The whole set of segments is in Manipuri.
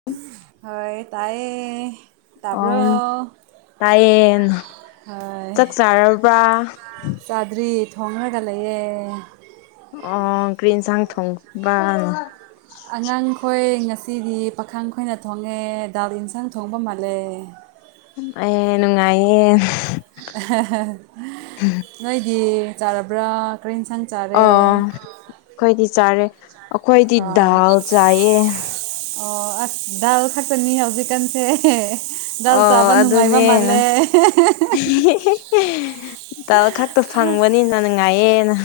[unintelligible] ꯍꯣꯏ ꯇꯥꯏꯌꯦ ꯑꯪ ꯇꯥꯕ꯭ꯔꯣ ꯇꯥꯏꯌꯦꯟ ꯍꯣꯏ ꯆꯥꯛ ꯆꯥꯔꯕ꯭ꯔꯥ ꯆꯥꯗ꯭ꯔꯤ ꯊꯣꯡꯔꯒ ꯂꯩꯌꯦ ꯑꯣ ꯀ꯭ꯔꯤ ꯏꯟꯁꯥꯡ ꯊꯣꯡꯕ ꯑꯉꯥꯡꯈꯣꯏ ꯉꯁꯤꯗꯤ ꯄꯥꯈꯪ ꯈꯣꯏꯅ ꯊꯣꯡꯉꯦ ꯗꯥꯜ ꯏꯟꯁꯥꯡ ꯊꯣꯡꯕ ꯃꯥꯜꯂꯦ ꯑꯩ ꯅꯨꯡꯉꯥꯏꯌꯦ ꯅꯣꯏꯗꯤ ꯆꯔꯥꯕ꯭ꯔꯣ ꯀꯩ ꯏꯟꯁꯥꯡ ꯑꯥ ꯆꯥꯔꯦ ꯑꯩꯈꯣꯏꯗꯤ ꯆꯥꯔꯦ ꯑꯩꯈꯣꯏꯗꯤ ꯑꯣ ꯗꯥꯜ ꯆꯥꯏꯌꯦ ꯑꯣ ꯑ ꯗꯥꯜ ꯈꯥꯛꯇꯅꯤ ꯍꯧꯖꯤꯛꯀꯥꯟꯁꯦ ꯗꯜ ꯑꯣ ꯆꯥꯕ ꯅꯨꯡꯉꯥꯏꯕ ꯑꯗꯨꯅꯦꯅ ꯃꯜꯂꯦ [unintelligible] ꯗꯥꯜ ꯈꯛꯇ ꯐꯪꯕꯅꯤꯅ ꯅꯨꯡꯉꯥꯏꯌꯦꯅ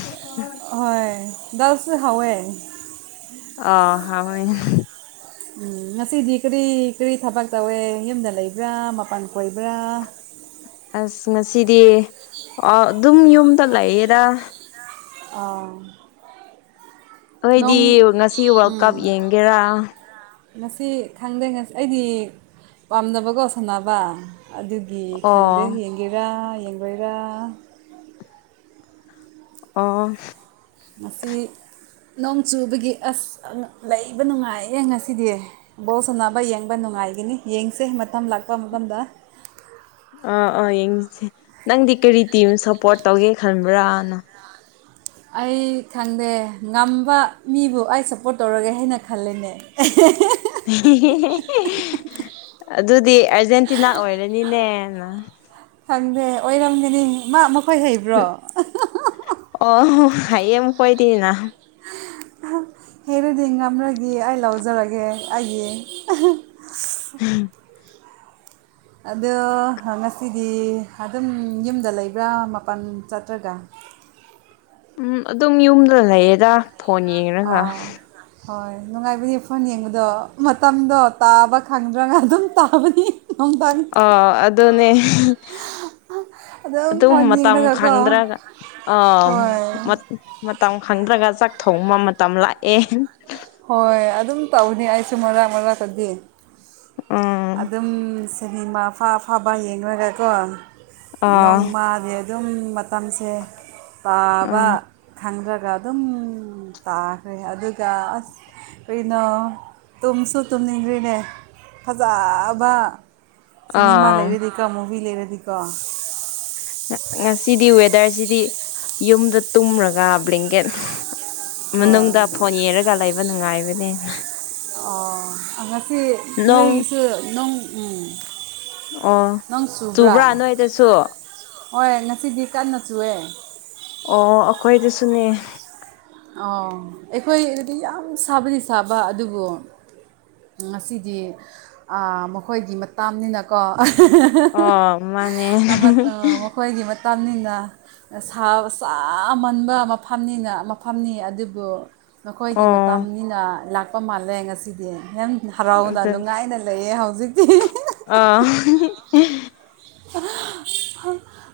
ꯍꯣꯏ ꯗꯥꯜꯁꯨ ꯍꯥꯎꯋꯦ ꯑꯥ ꯍꯥꯎꯋꯦ ꯎꯝ ꯉꯁꯤꯗꯤ ꯀꯔꯤ ꯀꯔꯤ ꯊꯕꯛ ꯇꯧꯋꯦ ꯌꯨꯝꯗ ꯂꯩꯕ꯭ꯔꯥ ꯃꯄꯥꯟ ꯀꯣꯏꯕ꯭ꯔꯥ ꯑꯁ ꯉꯁꯤꯗꯤ ꯑꯗꯨꯝ ꯌꯨꯝꯗ ꯂꯥꯛꯌꯦꯗ ꯑꯥ ꯑꯩꯏꯗꯤ ꯅꯣꯡ ꯉꯁꯤ ꯋꯥꯔꯜ ꯀꯞ ꯎꯝ ꯌꯦꯡꯒꯦꯔꯥ ꯉꯁꯤ ꯈꯪꯗꯦ ꯉꯁꯤ ꯑꯩꯗꯤ ꯄꯥꯝꯅꯕꯒꯣ ꯁꯥꯟꯅꯕ ꯑꯗꯨ ꯒꯤ ꯈꯪꯗꯦ ꯑꯣ ꯌꯦꯡꯒꯦꯔꯥ ꯌꯦꯡꯒꯣꯏꯔꯥ ꯑꯣ ꯑꯣ ꯉꯁꯤ ꯅꯣꯡ ꯆꯨꯕꯒꯤ ꯑꯁ ꯂꯩꯕ ꯅꯨꯡꯉꯥꯏꯌꯦ ꯉꯁꯤꯗꯤ ꯕꯣꯜꯁ ꯁꯟꯅꯕ ꯌꯦꯡꯕ ꯅꯨꯡꯉꯥꯏꯒꯅꯤ ꯌꯦꯡꯁꯦ ꯃꯇꯝ ꯂꯥꯛꯄ ꯃꯇꯝꯗ ꯑꯥ ꯑꯥ ꯌꯦꯡꯁꯦ ꯅꯪꯗꯤ ꯀꯔꯤ ꯇꯤꯝ ꯁꯞꯄꯣꯔꯠ ꯇꯧꯒꯦ ꯈꯟꯕ꯭ꯔꯥꯅ ꯑꯩ ꯈꯪꯗꯦ ꯉꯝꯕ ꯃꯤꯕꯨ ꯑꯩ ꯁꯞꯄꯣꯔꯠ ꯇꯧꯔꯒꯦ ꯍꯥꯏꯅ ꯈꯜꯂꯦꯅꯦ [unintelligible] [inaudible] ꯑꯗꯨꯗꯤ ꯑꯔꯖꯦꯟꯇꯤꯅꯥ ꯑꯣꯏꯔꯅꯤꯅꯦꯅ ꯈꯪꯗꯦ ꯑꯣꯏꯔꯝꯒꯅꯤ ꯃꯥ ꯃꯈꯣꯏ ꯍꯩꯕ꯭ꯔꯣ ꯑꯣ ꯍꯥꯏꯌꯦ ꯃꯀꯣꯏꯗꯤꯅ ꯍꯦꯔꯗꯤ ꯉꯝꯂꯒ ꯑꯩ ꯂꯧꯖꯔꯒꯦ ꯑꯩꯒꯤ [unintelligible] ꯑꯗꯣ ꯉꯁꯤꯗꯤ ꯑꯗꯨꯝ ꯌꯨꯝꯗ ꯂꯩꯕ꯭ꯔꯥ ꯃꯥꯄꯜ ꯆꯠꯇ꯭ꯔꯒ ꯎꯝ ꯑꯗꯨꯝ ꯌꯨꯝꯗ ꯂꯩꯌꯦꯗ ꯐꯣꯟ ꯌꯦꯡꯉꯒ ꯑꯥ ꯍꯣꯏ ꯅꯨꯡꯉꯥꯏꯕꯅꯦ ꯐꯣꯟ ꯌꯦꯡꯕꯗꯣ ꯃꯇꯝꯗꯣ ꯇꯥꯕ ꯈꯪꯗ꯭ꯔꯒ ꯑꯗꯨꯝ ꯇꯥꯕꯅꯤ ꯅꯨꯡꯗꯥꯡ ꯑꯣ ꯑꯗꯨꯅꯦ ꯑꯗꯨꯝ ꯐꯣꯟ ꯃꯇꯝ ꯌꯦꯡꯂꯒꯀꯣ ꯐꯪꯗ꯭ꯔꯒ ꯑ ꯍꯣꯏ ꯃꯇꯝ ꯈꯪꯗ꯭ꯔꯒ ꯆꯥꯛ ꯊꯣꯡꯕ ꯃꯇꯝ ꯂꯥꯛꯑꯦ ꯍꯣꯏ ꯑꯗꯨꯝ ꯇꯧꯅꯤ ꯑꯩꯁꯨ ꯃꯔꯛ ꯃꯔꯥꯛꯀꯗꯤ ꯎꯝ ꯑꯗꯨꯝ ꯁꯦꯅꯤꯃꯥ ꯑꯐ ꯑꯐꯕ ꯌꯦꯡꯂꯒꯀꯣ ꯑꯥ ꯅꯣꯡꯃꯗꯤ ꯑꯗꯨꯝ ꯃꯇꯝꯁꯦ ꯄꯥꯕ ꯑꯥ ꯈꯪꯗ꯭ꯔꯒ ꯑꯗꯨꯝ ꯇꯥꯈ꯭ꯔꯦ ꯑꯗꯨꯒ ꯑꯁ ꯀꯩꯅꯣ ꯇꯨꯝꯁꯨ ꯇꯨꯝꯅꯤꯡꯗ꯭ꯔꯤꯅꯦ ꯐꯖꯕ ꯁꯤꯅꯦꯃꯥ ꯑꯥ ꯂꯩꯔꯗꯤꯀꯣ ꯃꯨꯚꯤ ꯂꯩꯔꯗꯤꯀꯣ ꯉꯁꯤꯗꯤ ꯋꯦꯗꯔꯁꯤꯗꯤ ꯌꯨꯝꯗ ꯇꯨꯝꯔꯒ ꯕ꯭ꯂꯦꯡꯀꯦꯠ ꯍꯣꯏ ꯃꯅꯨꯡꯗ ꯐꯣꯟ ꯌꯦꯔꯒ ꯂꯩꯕ ꯅꯨꯡꯉꯥꯏꯕꯅꯦꯅ ꯑꯣ ꯑ ꯉꯁꯤ ꯅꯣꯡ ꯅꯣꯏꯁꯨ ꯅꯪ ꯎꯝ ꯑꯣ ꯆꯨꯕ꯭ꯔꯥ ꯅꯣꯏꯗꯁꯨ ꯍꯣꯏ ꯉꯁꯤꯗꯤ ꯀꯟꯅ ꯆꯨꯑꯦ ꯑꯣ ꯑꯩꯈꯣꯏꯗꯨꯁꯨꯅꯦ ꯑꯣ ꯑꯩꯈꯣꯏ ꯑꯗꯨꯗꯤ ꯌꯥꯝ ꯁꯥꯕꯗꯤ ꯁꯥꯕ ꯑꯗꯨꯕꯨ ꯉꯁꯤꯗꯤ ꯃꯈꯣꯏꯒꯤ ꯃꯇꯅꯤꯅꯀꯣ [inaudible] ꯑꯣ ꯃꯥꯅꯦ [inaudible] ꯑꯩꯈꯣꯏꯒꯤ ꯃꯇꯝꯅꯤꯅ ꯆꯥꯃꯟꯕ ꯃꯐꯝꯅꯤꯅ ꯐꯝꯅꯤ ꯑꯗꯨꯕꯨ ꯅꯈꯣꯏꯒꯤ ꯑꯣ ꯃꯇꯝꯅꯤꯅ ꯂꯥꯛꯄ ꯃꯥꯜꯂꯦ ꯉꯁꯤꯗꯤ ꯃꯦꯝ ꯍꯔꯥꯎꯅ ꯅꯨꯡꯉꯥꯏꯅ ꯂꯩꯌꯦ ꯍꯧꯖꯤꯛꯇꯤ ꯫ ꯑꯥ꯫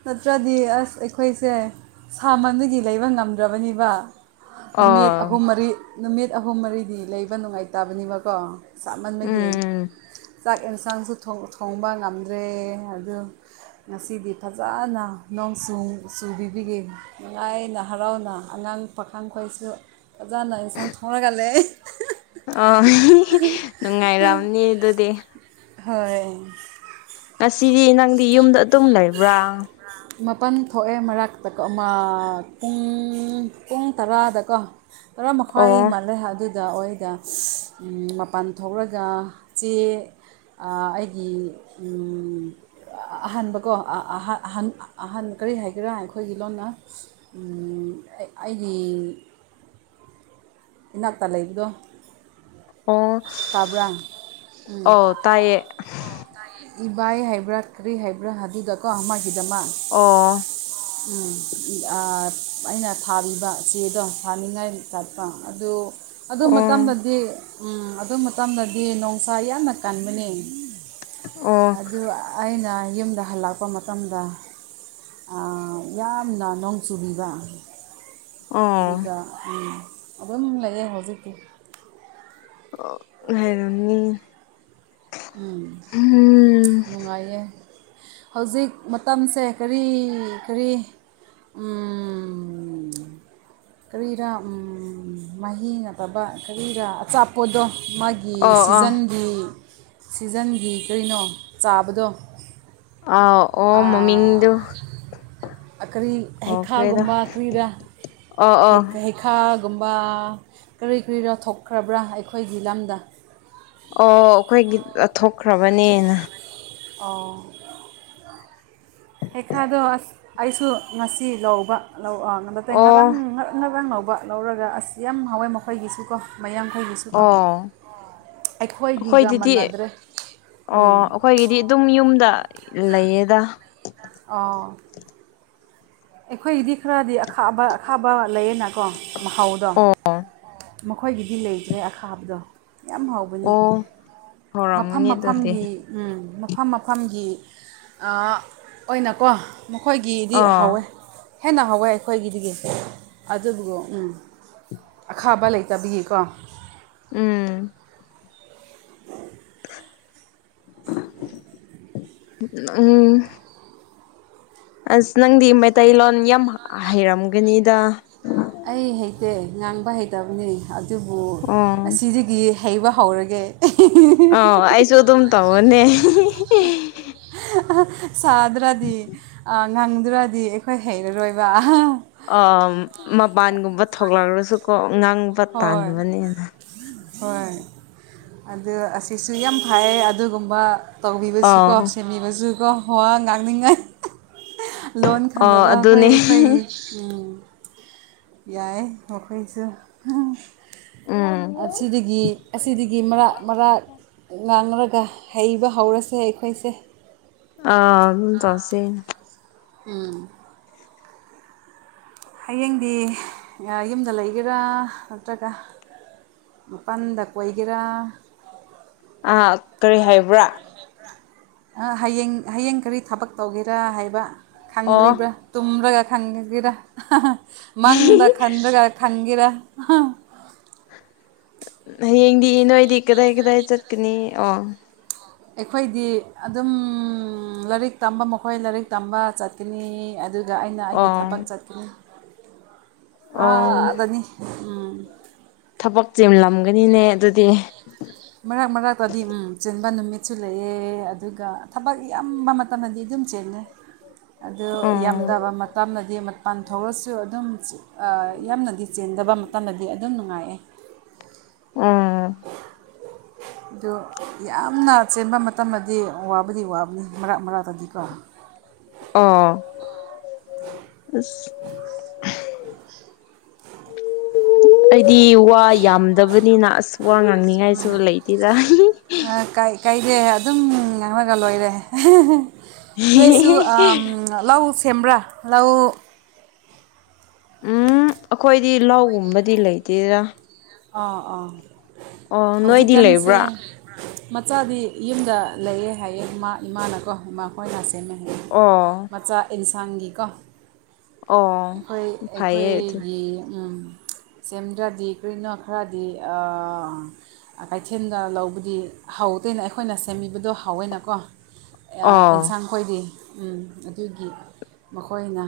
ꯅꯠꯇ꯭ꯔꯥꯗꯤ ꯑꯁ ꯑꯈꯣꯏꯁꯦ꯫ ꯊꯃꯟꯕꯒꯤ ꯂꯩꯕ ꯉꯝꯗ꯭ꯔꯕꯅꯤꯕ ꯅꯨꯃꯤꯠ ꯑꯣ ꯑꯍꯨꯝ ꯃꯔꯤ꯫ ꯅꯨꯃꯤꯠ ꯑꯍꯨꯝ ꯃꯔꯤꯗꯤ ꯂꯩꯕ ꯅꯨꯡꯉꯥꯏꯇꯕꯅꯤꯕꯀꯣ ꯁꯥꯃꯟꯕꯒꯤ꯫ ꯎꯝ ꯆꯥꯛ ꯌꯦꯟꯁꯥꯡꯁꯨ ꯊꯣꯡꯕ ꯉꯝꯗ꯭ꯔꯦ ꯑꯗꯨ꯫ ꯉꯁꯤꯗꯤ ꯐꯖꯅ ꯅꯣꯡꯁꯨ ꯆꯨꯕꯤꯕꯤꯒꯤ꯫ ꯅꯨꯡꯉꯥꯏꯅ ꯍꯔꯥꯎꯅ ꯑꯉꯥꯡ ꯄꯥꯈꯪꯈꫭꯏꯁꯨ꯫ ꯐꯖꯥꯅ ꯏꯟꯁꯥꯡ ꯊꫭꯡꯔꯒ ꯂꯩ꯫ ꯑꯥ ꯅꯨꯡꯉꯥꯏꯔꯝꯅꯤ ꯑꯗꯨꯗꯤ꯫ ꯍꯣꯏ꯫ ꯉꯁꯤꯗꯤ ꯅꯪꯗꯤ ꯌꯨꯝꯗ ꯑꯗꯨꯝ ꯂꯩꯕ꯭ꯔꯥ꯫ ꯃꯥꯄꯜ ꯊꯣꯛꯑꯦ ꯃꯔꯛꯇꯀꯣ ꯑꯃ ꯄꯨꯡ ꯄꯨꯡ ꯇꯔꯥꯗꯀꯣ꯫ ꯇꯥꯔ ꯃꯈꯥꯏ ꯑꯣ ꯃꯥꯜꯂ‌ꯦ ꯑꯗꯨ꯫ ꯗ ꯑꯣꯏꯗ ꯃꯄꯥꯟ ꯊꯣꯛꯔꯒ ꯆꯦ꯫ ꯑꯩꯒꯤ ꯑꯍꯥꯟꯕ꯫ ꯀꯣ ꯑꯍ ꯑꯍꯟ ꯀꯔꯤ ꯍꯥꯏꯒꯦꯔꯥ ꯑꯈꯣꯏꯒꯤ ꯂꯣꯟꯅ꯫ ꯑꯩꯒꯤ꯫ [unintelligible] ꯏꯅꯥꯛꯇ ꯂꯩꯕꯗꫭ꯫ ꯑꯣ ꯎꯝ ꯑꯣ ꯇꯥꯏꯌꯦ꯫ ꯏꯕꯥꯏ ꯍꯥꯏꯕ꯭ꯔꯥ ꯀ꯭ꯔꯤ ꯍꯥꯏꯕ꯭ꯔꯥ ꯑꯥꯗꯨꯗꯀꯣ ꯑꯃꯒꯤꯗꯃꯛ꯫ ꯑꯣ꯫ ꯎꯝ ꯑꯥ ꯑꯩꯅ ꯊꯥꯕꯤꯕ ꯆꯦꯗꯣ ꯊꯥꯅꯤꯡꯉꯥꯏ ꯆꯠꯄ ꯑꯗꯨ꯫ ꯑꯗꯨ ꯑꯣ ꯃꯇꯝꯗꯗꯤ ꯎꯝ ꯑꯗꯨ ꯃꯇꯝꯗꯗꯤ ꯅꫭꯡꯁꯥ ꯌꯥꯝꯅ ꯀꯟꯕꯅꯦ꯫ ꯑꯣ ꯑꯗꯨ ꯑꯩꯅ ꯌꯨꯝꯗ ꯍꯜꯂꯛꯄ ꯃꯇꯝ꯫ ꯃꯇꯝꯗ ꯌꯥꯝꯅ ꯅꯣꯡ ꯆꯨꯕꯤꯕ꯫ ꯑꯣ ꯑꯗꯨꯒ ꯎꯝ ꯑꯗꯨꯝ ꯂꯩꯌꯦ ꯍꯧꯖꯤꯛꯇꯤ꯫ ꯑꯣ ꯍꯩꯔꯝꯅꯤ꯫ ꯎꯝ ꯅꯨꯡꯉꯥꯏꯌ‌‌ꯦ꯫ ꯍꯧꯖꯤꯛ ꯃꯇꯝꯁꯦ ꯀꯔꯤ ꯀꯔꯤ꯫ ꯎꯝ꯫ ꯀꯔꯤꯔ ꯃꯍꯤ ꯅꯠꯇꯕ ꯀꯔꯤꯔꯥ ꯑꯆꯥꯄꯣꯗꯣ ꯃꯥꯒꯤ꯫ ꯒꯤ ꯑꯣ ꯑꯣ ꯁꯤꯖꯟꯒꯤ ꯁꯤꯖꯟꯒꯤ ꯀꯔꯤꯅꯣ ꯆꯥꯕꯗꯣ꯫ ꯑꯥ ꯑꯣ ꯃꯃꯤꯡꯗꯨ꯫ ꯀ꯭ꯔꯤ ꯀꯥꯎꯈ꯭ꯔꯦꯗ ꯍꯩꯈꯥꯒꯨꯝꯕ ꯀ꯭ꯔꯤꯔ ꯑꯣ ꯍꯩ ꯑꯣ ꯍꯩ꯫ ꯈꯥꯒꯨꯝꯕ ꯀꯔꯤ ꯀꯔꯤꯔ ꯊꯣꯛꯈ꯭ꯔꯕ꯭ꯔꯥ ꯑꯩꯈꯣꯏꯒꯤ ꯂꯝꯗ꯫ ꯑꯣ ꯑꯈꯣꯏꯒꯤ ꯊꯣꯛꯈ꯭ꯔꯕꯅꯦꯅ꯫ ꯑꯣ꯫ ꯍꯩꯈꯥꯗꯣ ꯑꯁ ꯑꯩꯁꯨ ꯉꯁꯤ ꯂꯧꯕ꯫ ꯅꯇ‌ꯦ ꯉꯔꯥꯡ ꯑꯣ ꯉꯔꯥꯡ ꯉꯔꯥꯡ ꯂꯧꯕ ꯂꯧꯔꯒ ꯑꯁ ꯌꯥꯝ ꯍꯥꯎꯑ‌ꯦ ꯃꯈꯣꯏꯒꯤꯁꯨ ꯀꯣ ꯃꯌꯥꯡꯈꫭꯏꯒꯤ꯫ ꯀꯣ ꯑꯣ ꯑꯈꯣꯏꯒꯤꯒ ꯃꯥꯟꯅꯗ꯭ꯔꯦ ꯎꯝ꯫ ꯑꯈꯣꯏꯒꯤꯗꯤ ꯑꯗꯨꯝ ꯌꯨꯝꯗ ꯂꯩꯌꯦꯗ꯫ ꯑꯥ꯫ ꯑꯈꯣꯏꯒꯤꯗꯤ ꯈꯔꯗꯤ ꯑꯈꯥꯕ ꯑꯈꯥꯕ ꯂꯩꯌꯦꯅꯀꯣ ꯃꯍꯥꯎꯗꯣ꯫ ꯑꯣ ꯃꯈꯣꯏꯒꯤꯗꯤ ꯂꯩꯇ꯭ꯔꯦ ꯑꯈꯥꯕꯗꯣ ꯌꯥꯝ ꯍꯥꯎꯕ꯫ ꯕꯅꯤ ꯑꯣ ꯃꯐꯝ ꯍꯧꯔꯝꯃꯅꯤ ꯑꯗꯨꯗꯤ ꯃꯐꯝꯒꯤ꯫ ꯎꯝ ꯃꯐꯝ ꯃꯐꯝꯒꯤ ꯑꯥ ꯑꯣꯏꯅꯀꯣ꯫ ꯃꯈꯣꯏꯒꯤꯗꯤ ꯑꯥ ꯍꯧꯎꯋꯦ꯫ ꯍꯦꯟꯅ ꯍꯥꯎꯋꯦ ꯑꯈꯣꯏꯒꯤꯗꯒꯤ ꯑꯗꯨꯕꯨ ꯎꯝ ꯑꯈꯥꯕ ꯂꯩ꯫ ꯆꯥꯕꯤꯌꯦꯀꯣ ꯎꯝ [inaudible] ꯎꯝ ꯑꯁ ꯅꯪꯗꯤ ꯃꯩꯇꯩꯂꯣꯟ ꯌꯥꯝ ꯍꯩꯔꯝꯒꯅꯤꯗ ꯑꯩ ꯍꯩꯇꯦ ꯉꯥꯡꯕ ꯍꯩꯇꯕꯅꯤ ꯑꯗꯨꯕꯨ ꯑꯣ ꯑꯁꯤꯖꯤꯒꯤ ꯍꯩꯕ ꯍꯧꯔꯒꯦ [inaudible] ꯑ ꯑꯩꯁꯨ ꯑꯗꯨꯝ ꯇꯧꯋꯅꯦ ꯁꯥꯗ꯭ꯔꯗꯤ ꯑ ꯉꯪꯗ꯭ꯔꯗꯤ ꯑꯩꯈꯣꯏ ꯍꯩꯔꯔꯣꯏꯕ [unintelligible] ꯑꯥꯝ ꯃꯄꯥꯟꯒꯨꯝꯕ ꯊꯣꯛꯂꯛꯔꯁꯨꯀꯣ ꯑꯥꯡ ꯍꯣꯏ ꯍꯣꯏ ꯑꯗꯨ ꯑꯁꯤꯁꯨ ꯌꯥꯝ ꯐꯩꯌꯦ ꯑꯗꯨꯒꯨꯝꯕ ꯇꯧꯕꯤꯕꯁꯨꯀꯣ ꯑꯥꯎ ꯁꯦꯝꯕꯤꯕꯁꯨꯀꯣ ꯋꯥ ꯉꯥꯡꯅꯤꯡꯉꯥꯏ ꯂꯣꯟ ꯑꯣ ꯈꯪꯗꯕ ꯑꯗꯨꯅꯦ ꯑꯩꯈꯣꯏ ꯑꯩꯈꯣꯏ ꯌꯥꯏ ꯃꯈꯣꯏꯁꯨ ꯎꯝ ꯑꯁꯤꯗꯒꯤ ꯑꯁꯤꯗꯒꯤ ꯃꯔꯛ ꯃꯔꯥꯛ ꯉꯥꯡꯔꯒ ꯍꯩꯕ ꯍꯧꯔꯁꯦ ꯑꯩꯈꯣꯏꯁꯦ ꯑꯥ ꯑꯗꯨ ꯇꯧꯁꯦ ꯎꯝ ꯍꯌꯦꯡꯗꯤ ꯌꯨꯝꯗ ꯂꯩꯒꯦꯔꯥ ꯅꯠꯇ꯭ꯔꯒ ꯃꯄꯜꯗ ꯀꯣꯏꯒꯦꯔꯥ ꯑ ꯀꯔꯤ ꯍꯥꯏꯕ꯭ꯔꯥ ꯍꯌꯦꯡ ꯍꯌꯦꯡ ꯀꯔꯤ ꯊꯕꯛ ꯇꯧꯒꯦꯔꯥ ꯍꯥꯏꯕ ꯑꯣ ꯈꯪꯗ꯭ꯔꯤꯕ꯭ꯔꯥ ꯇꯨꯝꯔꯒ ꯈꯪꯔꯒꯦꯔ ꯃꯪꯗ ꯈꯟꯔꯒ ꯈꯪꯒꯦꯔ ꯍꯌꯦꯡꯗꯤ ꯏ ꯅꯣꯏꯗꯤ ꯀꯗꯥꯏ ꯀꯗꯥꯏ ꯆꯠꯀꯅꯤ ꯑꯣ ꯑꯩꯈꯣꯏꯗꯤ ꯑꯗꯨꯝ ꯂꯥꯏꯔꯤꯛ ꯇꯝꯕ ꯃꯈꯣꯏ ꯂꯥꯏꯔꯤꯛ ꯇꯝꯕ ꯆꯠꯀꯅꯤ ꯑꯗꯨ ꯒ ꯑꯩꯅ ꯑꯩꯒꯤ ꯊꯕꯛ ꯑꯣ ꯆꯠꯀꯅꯤ ꯑꯣ ꯑꯗꯅꯤ ꯎꯝ ꯊꯕꯛ ꯆꯤꯂꯝꯒꯅꯤꯅꯦ ꯑꯗꯨꯗꯤ ꯃꯔꯛ ꯃꯔꯛꯇꯗꯤ ꯎꯝ ꯆꯤꯟꯕ ꯅꯨꯃꯤꯠꯁꯨ ꯂꯩꯑꯦ ꯑꯗꯨꯒ ꯊꯕꯛ ꯏꯌꯥꯝꯕ ꯃꯇꯝ [unintelligible] ꯑꯗꯨꯝ ꯆꯤꯜꯂꯦ꯫ [inaudible] ꯑꯗꯨ ꯑꯣ ꯌꯥꯝꯝꯗꯕ ꯃꯇꯝꯅꯗꯤ ꯄꯥꯟ ꯊꯣꯛꯂꯁꯨ ꯑꯗꯨꯝ ꯑ ꯌꯥꯝꯅꯗꯤ ꯆꯦꯟꯗꯕ ꯃꯇꯝꯗꯗꯤ ꯑꯗꯨꯝ ꯅꯨꯡꯉꯥꯏꯑꯦ ꯎꯝ ꯑꯗꯨ ꯌꯥꯝꯅ ꯆꯦꯟꯕ ꯃꯇꯝꯗꯗꯤ ꯋꯥꯕꯨꯗꯤ ꯋꯥꯕꯅꯤ ꯃꯔꯥꯛ ꯃꯔꯥꯛꯇꯗꯤꯀꯣ ꯑꯣ ꯑꯁ [inaudible] ꯑꯩꯗꯤ ꯋꯥ ꯌꯥꯝꯗꯕꯅꯤꯅ ꯑꯁ ꯋꯥ ꯉꯥꯡꯅꯤꯡꯉꯥꯏꯁꯨ ꯂꯩꯇꯦꯗ ꯀꯩ [unintelligible] ꯑꯗꯨꯝ ꯉꯥꯡꯉꯒ ꯂꯣꯏꯔꯦ ꯅꯣꯏꯁꯨ ꯑꯝ ꯂꯧ ꯁꯦꯝꯕ꯭ꯔꯥ ꯂꯧ ꯎꯝ ꯑꯩꯈꯣꯏꯗꯤ ꯂꯧꯒꯨꯝꯕꯗꯤ ꯂꯩꯇꯦꯗ ꯑꯥ ꯑꯥ ꯑꯣ ꯅꯣꯏꯗꯤ ꯂꯩꯕ꯭ꯔꯥ ꯃꯆꯥꯗꯤ ꯌꯨꯝꯗ ꯂꯩꯌꯦ ꯍꯥꯏꯌꯦ ꯏꯃꯥ ꯏꯃꯥꯅꯀꯣ ꯏꯃꯥ ꯈꯣꯏꯅ ꯁꯦꯝꯃꯦ ꯍꯥꯏꯌꯦ ꯑꯣ ꯃꯆꯥ ꯏꯟꯁꯥꯡꯒꯤꯀꯣ ꯑꯣ ꯑꯩꯈꯣꯏ ꯐꯩꯌꯦ ꯑꯗꯨꯗꯤ ꯑꯩꯈꯣꯏꯒꯤ ꯎꯝ ꯁꯦꯝꯗ꯭ꯔꯗꯤ ꯔꯤꯅꯣ ꯈꯔꯗꯤ ꯑꯥ ꯀꯩꯊꯦꯜꯗ ꯂꯧꯕꯗꯤ ꯍꯥꯎꯗꯦꯅ ꯑꯩꯈꯣꯏꯅ ꯁꯦꯝꯕꯤꯕꯗꯣ ꯍꯥꯎꯋꯦꯅꯀꯣ ꯑ ꯑꯣ ꯁꯥꯡ ꯑꯩꯣꯏꯗꯤ ꯎ ꯑꯗꯨꯒꯤ ꯃꯈꯣꯏꯅ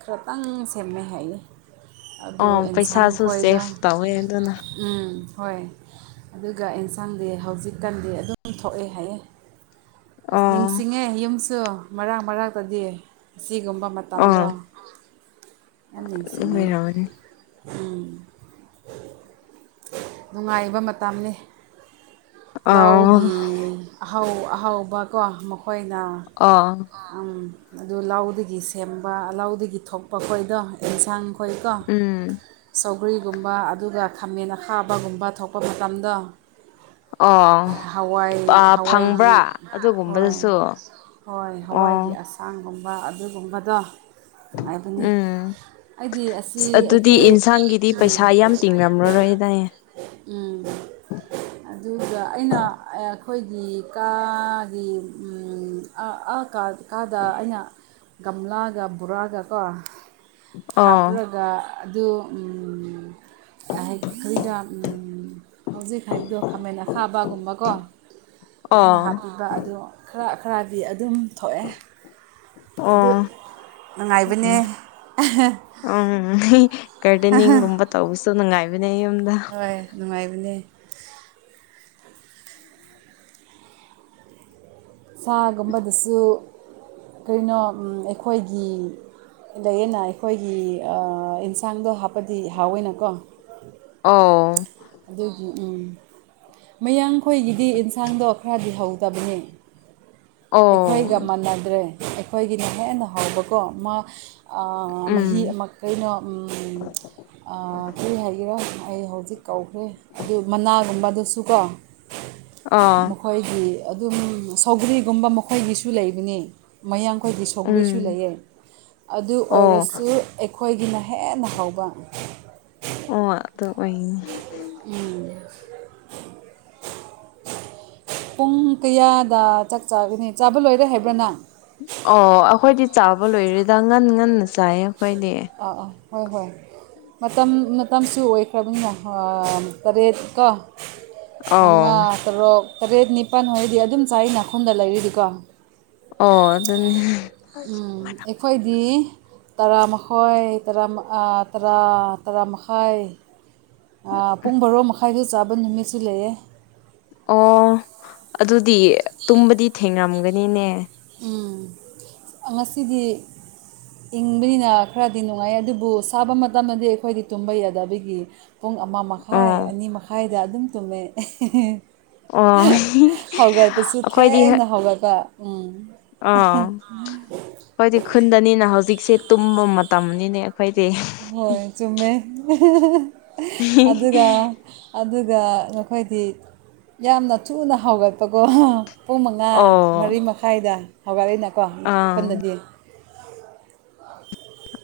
ꯈꯔꯇꯪ ꯁꯦꯝꯃꯦꯩ ꯍꯥꯏꯌꯦ ꯑꯗꯨ ꯑꯦꯟꯁꯥꯡ ꯈꯣꯏꯒ ꯍ ꯑꯗꯨꯅ ꯎꯝ ꯍꯣꯏ ꯑꯗꯨꯒ ꯑꯦꯟꯁꯥꯡꯗꯤ ꯍꯧꯖꯤꯛꯀꯥꯟꯗꯤ ꯑꯗꯨꯝ ꯊꯣꯛꯑꯦ ꯍꯥꯏꯌꯦ ꯑꯁ ꯑꯣ ꯅꯤꯡꯁꯤꯡꯉꯦ ꯌꯨꯝꯁꯨ ꯃꯔꯛ ꯃꯔꯥꯛꯛꯇꯗꯤ ꯑꯁꯤꯒꯨꯝꯕ ꯑꯣ ꯃꯇꯝꯗꯣ ꯌꯥꯝ ꯅꯤꯡꯁꯤꯡꯉꯦ ꯑꯣꯏꯔꯝꯒꯅꯤ ꯎꯝ ꯅꯨꯡꯉꯥꯏꯕ ꯃꯇꯝꯅꯤ ꯑꯣ ꯂꯧꯒꯤ ꯑꯍꯧ ꯑꯍꯥꯎꯕ ꯀꯣ ꯃꯈꯣꯏꯅ ꯑꯣ ꯑꯗꯨ ꯂꯧꯗꯒꯤ ꯁꯦꯝꯕ ꯂꯧꯗꯒꯤ ꯊꯣꯛꯄ ꯈꯣꯏꯗꯣ ꯑꯦꯟꯁꯥꯡ ꯑꯩꯈꯣꯏꯀꯣ ꯎꯝ ꯆꯧꯒ꯭ꯔꯤꯒꯨꯝꯕ ꯑꯗꯨꯒ ꯈꯥꯃꯦꯟ ꯑ ꯈꯥꯕꯒꯨꯝꯕ ꯊꯣꯛꯄ ꯃꯇꯝꯗ ꯑꯣ ꯐꯪꯕ꯭ꯔꯥ ꯍꯋꯥꯏꯒꯤ ꯍꯣꯏ ꯑꯗꯨꯒꯨꯝꯕꯗꯨꯁꯨ ꯍꯣꯏ ꯍꯋꯥꯏꯒꯤ ꯑꯁꯥꯡꯒꯨꯝꯕ ꯑꯗꯨꯒꯨꯝꯕꯗꯣ ꯅꯨꯡꯉꯥꯏꯕꯅꯤ ꯎꯝ ꯑꯩꯗꯤ ꯑꯁꯤ ꯑꯩꯈꯣꯏ ꯐꯤꯇꯤꯡ ꯔꯥ꯭ꯔ ꯔꯍꯤꯗꯑ ꯎꯝ [unintelligible] ꯑꯗꯨꯒ ꯑꯩꯅ ꯑꯩꯈꯣꯏꯒꯤ ꯀꯥꯒꯤ ꯑꯥ ꯀꯥꯗ ꯑꯩꯅ ꯒꯝꯂꯥꯒ ꯕꯣꯔꯥꯒ ꯀꯣ ꯑꯣ ꯍꯥꯞꯔꯒ ꯑꯗꯨ ꯆ ꯍꯦꯛ ꯀꯔꯤꯗꯥ ꯍꯧꯖꯤꯛ ꯍꯥꯏꯕꯗꯣ ꯈꯥꯃꯦꯟ ꯑꯈꯥꯕꯒꯨꯝꯕꯀꯣ ꯑꯩꯅ ꯑꯣ ꯍꯥꯞꯄꯤꯕ ꯑꯗꯨ ꯈꯔ ꯈꯔꯗꯤ ꯑꯗꯨꯝ ꯊꯣꯛꯑꯦ ꯑꯗꯨ ꯑꯣ ꯅꯨꯡꯉꯥꯏꯕꯅꯦ ꯎ ꯔꯗꯅꯤꯡꯒꯨꯝꯕ ꯇꯧꯕꯁꯨ ꯅꯨꯡꯉꯥꯏꯕꯅꯦ ꯑꯩ ꯌꯨꯝꯗ ꯍꯣꯏ ꯅꯨꯡꯉꯥꯏꯕꯅꯤ ꯎꯝ ꯁꯥꯒꯨꯝꯕꯗꯁꯨ ꯀꯔꯤꯅꯣ ꯑꯩꯈꯣꯏꯒꯤ ꯂꯩꯌꯦꯅ ꯑꯩꯈꯣꯏꯒꯤ ꯑꯦꯟꯁꯥꯡꯗꯣ ꯍꯥꯞꯄꯗꯤ ꯍꯥꯎꯋꯦꯅꯀꯣ ꯑꯣ ꯑꯗꯨꯒꯤ ꯎꯝ ꯃꯌꯥꯡꯈꯣꯏꯒꯤꯗꯤ ꯌꯦꯟꯁꯥꯡꯗꯣ ꯈꯔꯗꯤ ꯍꯧꯗꯕꯅꯦ ꯑꯩꯈꯣꯏꯒ ꯑꯣ ꯃꯅꯗ꯭ꯔꯦ ꯑꯩꯈꯣꯏꯒꯤꯅ ꯍꯦꯟꯅ ꯍꯕꯀꯣ ꯃꯥ ꯎꯝ ꯃꯍꯤ ꯑꯃ ꯀꯩꯅꯣ ꯀꯔꯤ ꯍꯥꯏꯒꯦꯔꯦ ꯑꯩ ꯍꯧꯖꯤꯛ ꯀꯧꯈ꯭ꯔꯦ ꯑꯗꯨ ꯃꯅꯥꯒꯨꯝꯕꯗꯨꯁꯨ ꯀꯣ ꯑꯥ ꯑꯩꯈꯣꯏꯒꯤ ꯑꯗꯨꯝ ꯁꯧꯒ꯭ꯔꯤ ꯨꯒꯨꯝꯕ ꯃꯈꯣꯏꯒꯤꯁꯨ ꯂꯩꯕꯅꯤ ꯃꯌꯥꯡꯈꯣꯏꯒꯤ ꯁꯧꯒ꯭ꯔꯤꯁꯨ ꯎꯝ ꯂꯩꯌꯦ꯫ ꯑꯗꯨ ꯑꯣ ꯑꯣꯏꯔꯁꯨ ꯑꯩꯈꯣꯏꯒꯤꯅ ꯍꯦꯟꯅ ꯍꯥꯎꯕ꯫ [unintelligible] ꯎꯝ ꯄꯨꯡ ꯀꯌꯥꯗ ꯆꯥꯛ ꯆꯥꯒꯅꯤ ꯆꯥꯕ ꯂꯣꯏꯔꯦ ꯍꯥꯏꯕ꯭ꯔꯥꯅꯪ? ꯑꯣ ꯑꯈꯣꯏꯗꯤ ꯆꯥꯕ ꯂꯣꯏꯔꯦꯗ ꯉꯟ - ꯉꯟꯅ ꯆꯥꯏꯌꯦ ꯑꯈꯣꯏꯗꯤ꯫ ꯑꯥ ꯑꯥ ꯍꯣꯏ ꯍꯣꯏ꯫ ꯃꯇꯝ ꯃꯇꯝꯁꯨ ꯑꯣꯏꯈ꯭ꯔꯕꯅꯤꯅ ꯇꯔꯦꯠ ꯀꯣ ꯫ ꯑꯣ ꯃꯉꯥ ꯇꯔꯨꯛ ꯇꯔꯦꯠ ꯅꯤꯄꯥꯟ ꯍꯥꯏꯔꯗꯤ ꯑꯗꯨꯝ ꯆꯥꯏꯅ ꯈꯨꯟꯗ ꯂꯩꯔꯤꯗꯤꯀꯣ꯫ ꯑꯣ ꯑꯗꯨꯅꯤ ꯎꯝ ꯑꯩꯈꯣꯏꯒꯤ ꯇꯔꯥꯃꯈꯣꯏ ꯇꯔꯥꯝ ꯑꯥ ꯇꯔꯥ ꯇꯔꯥꯃꯈꯥꯏ ꯑ ꯄꯨꯡ ꯕꯔꯣ ꯃꯈꯥꯏꯗ ꯆꯥꯕ ꯅꯨꯃꯤꯠꯁꯨ ꯂꯩꯑꯦ꯫ ꯑꯣ ꯑꯗꯨꯗꯤ ꯇꯨꯝꯕꯗꯤ ꯊꯦꯡꯔꯝꯒꯅꯤꯅꯦ꯫ ꯎꯝ ꯉꯁꯤꯗꯤ ꯏꯪꯕꯅꯤꯅ ꯈꯔꯗꯤ ꯅꯨꯡꯉꯥꯏ ꯑꯗꯨꯕꯨ ꯁꯥꯕ ꯃꯇꯝꯗꯗꯤ ꯑꯩꯈꯣꯏꯗꯤ ꯇꯨꯝꯕ ꯌꯥꯗꯕꯒꯤ ꯄꯨꯡ ꯑꯃ ꯃꯈꯥꯏ ꯑꯣ ꯑꯅꯤ ꯃꯈꯥꯏꯗ ꯑꯗꯨꯝ ꯇꯨꯝꯃꯦ꯫ ꯑꯣ ꯑꯩꯈꯣꯏꯗꯤ ꯍꯧꯒꯠꯛꯄꯁꯨ ꯊꯦꯡꯅ ꯍꯧꯒꯠꯄ ꯎꯝ꯫ ꯑꯥ ꯑꯩꯈꯣꯏꯗꯤ ꯈꯨꯟꯗꯅꯤꯅ ꯍꯧꯖꯤꯛꯁꯦ ꯇꯨꯝꯕ ꯃꯇꯝꯅꯤꯅꯦ ꯑꯩꯈꯣꯏꯗꯤ꯫ ꯍꯣꯏ ꯆꯨꯝꯃꯦ ꯑꯗꯨꯒ ꯑꯗꯨꯒ ꯅꯈꯣꯏꯗꯤ ꯌꯥꯝꯅ ꯊꯨꯅ ꯍꯥꯎꯒꯠꯄꯀꯣ꯫ ꯄꯨꯡ ꯃꯉꯥ ꯃꯔꯤ ꯑꯣ ꯃꯈꯥꯏꯗ ꯍꯧꯒꯠꯂꯤꯅꯀꯣ ꯑꯥ ꯈꯨꯟꯗꯗꯤ꯫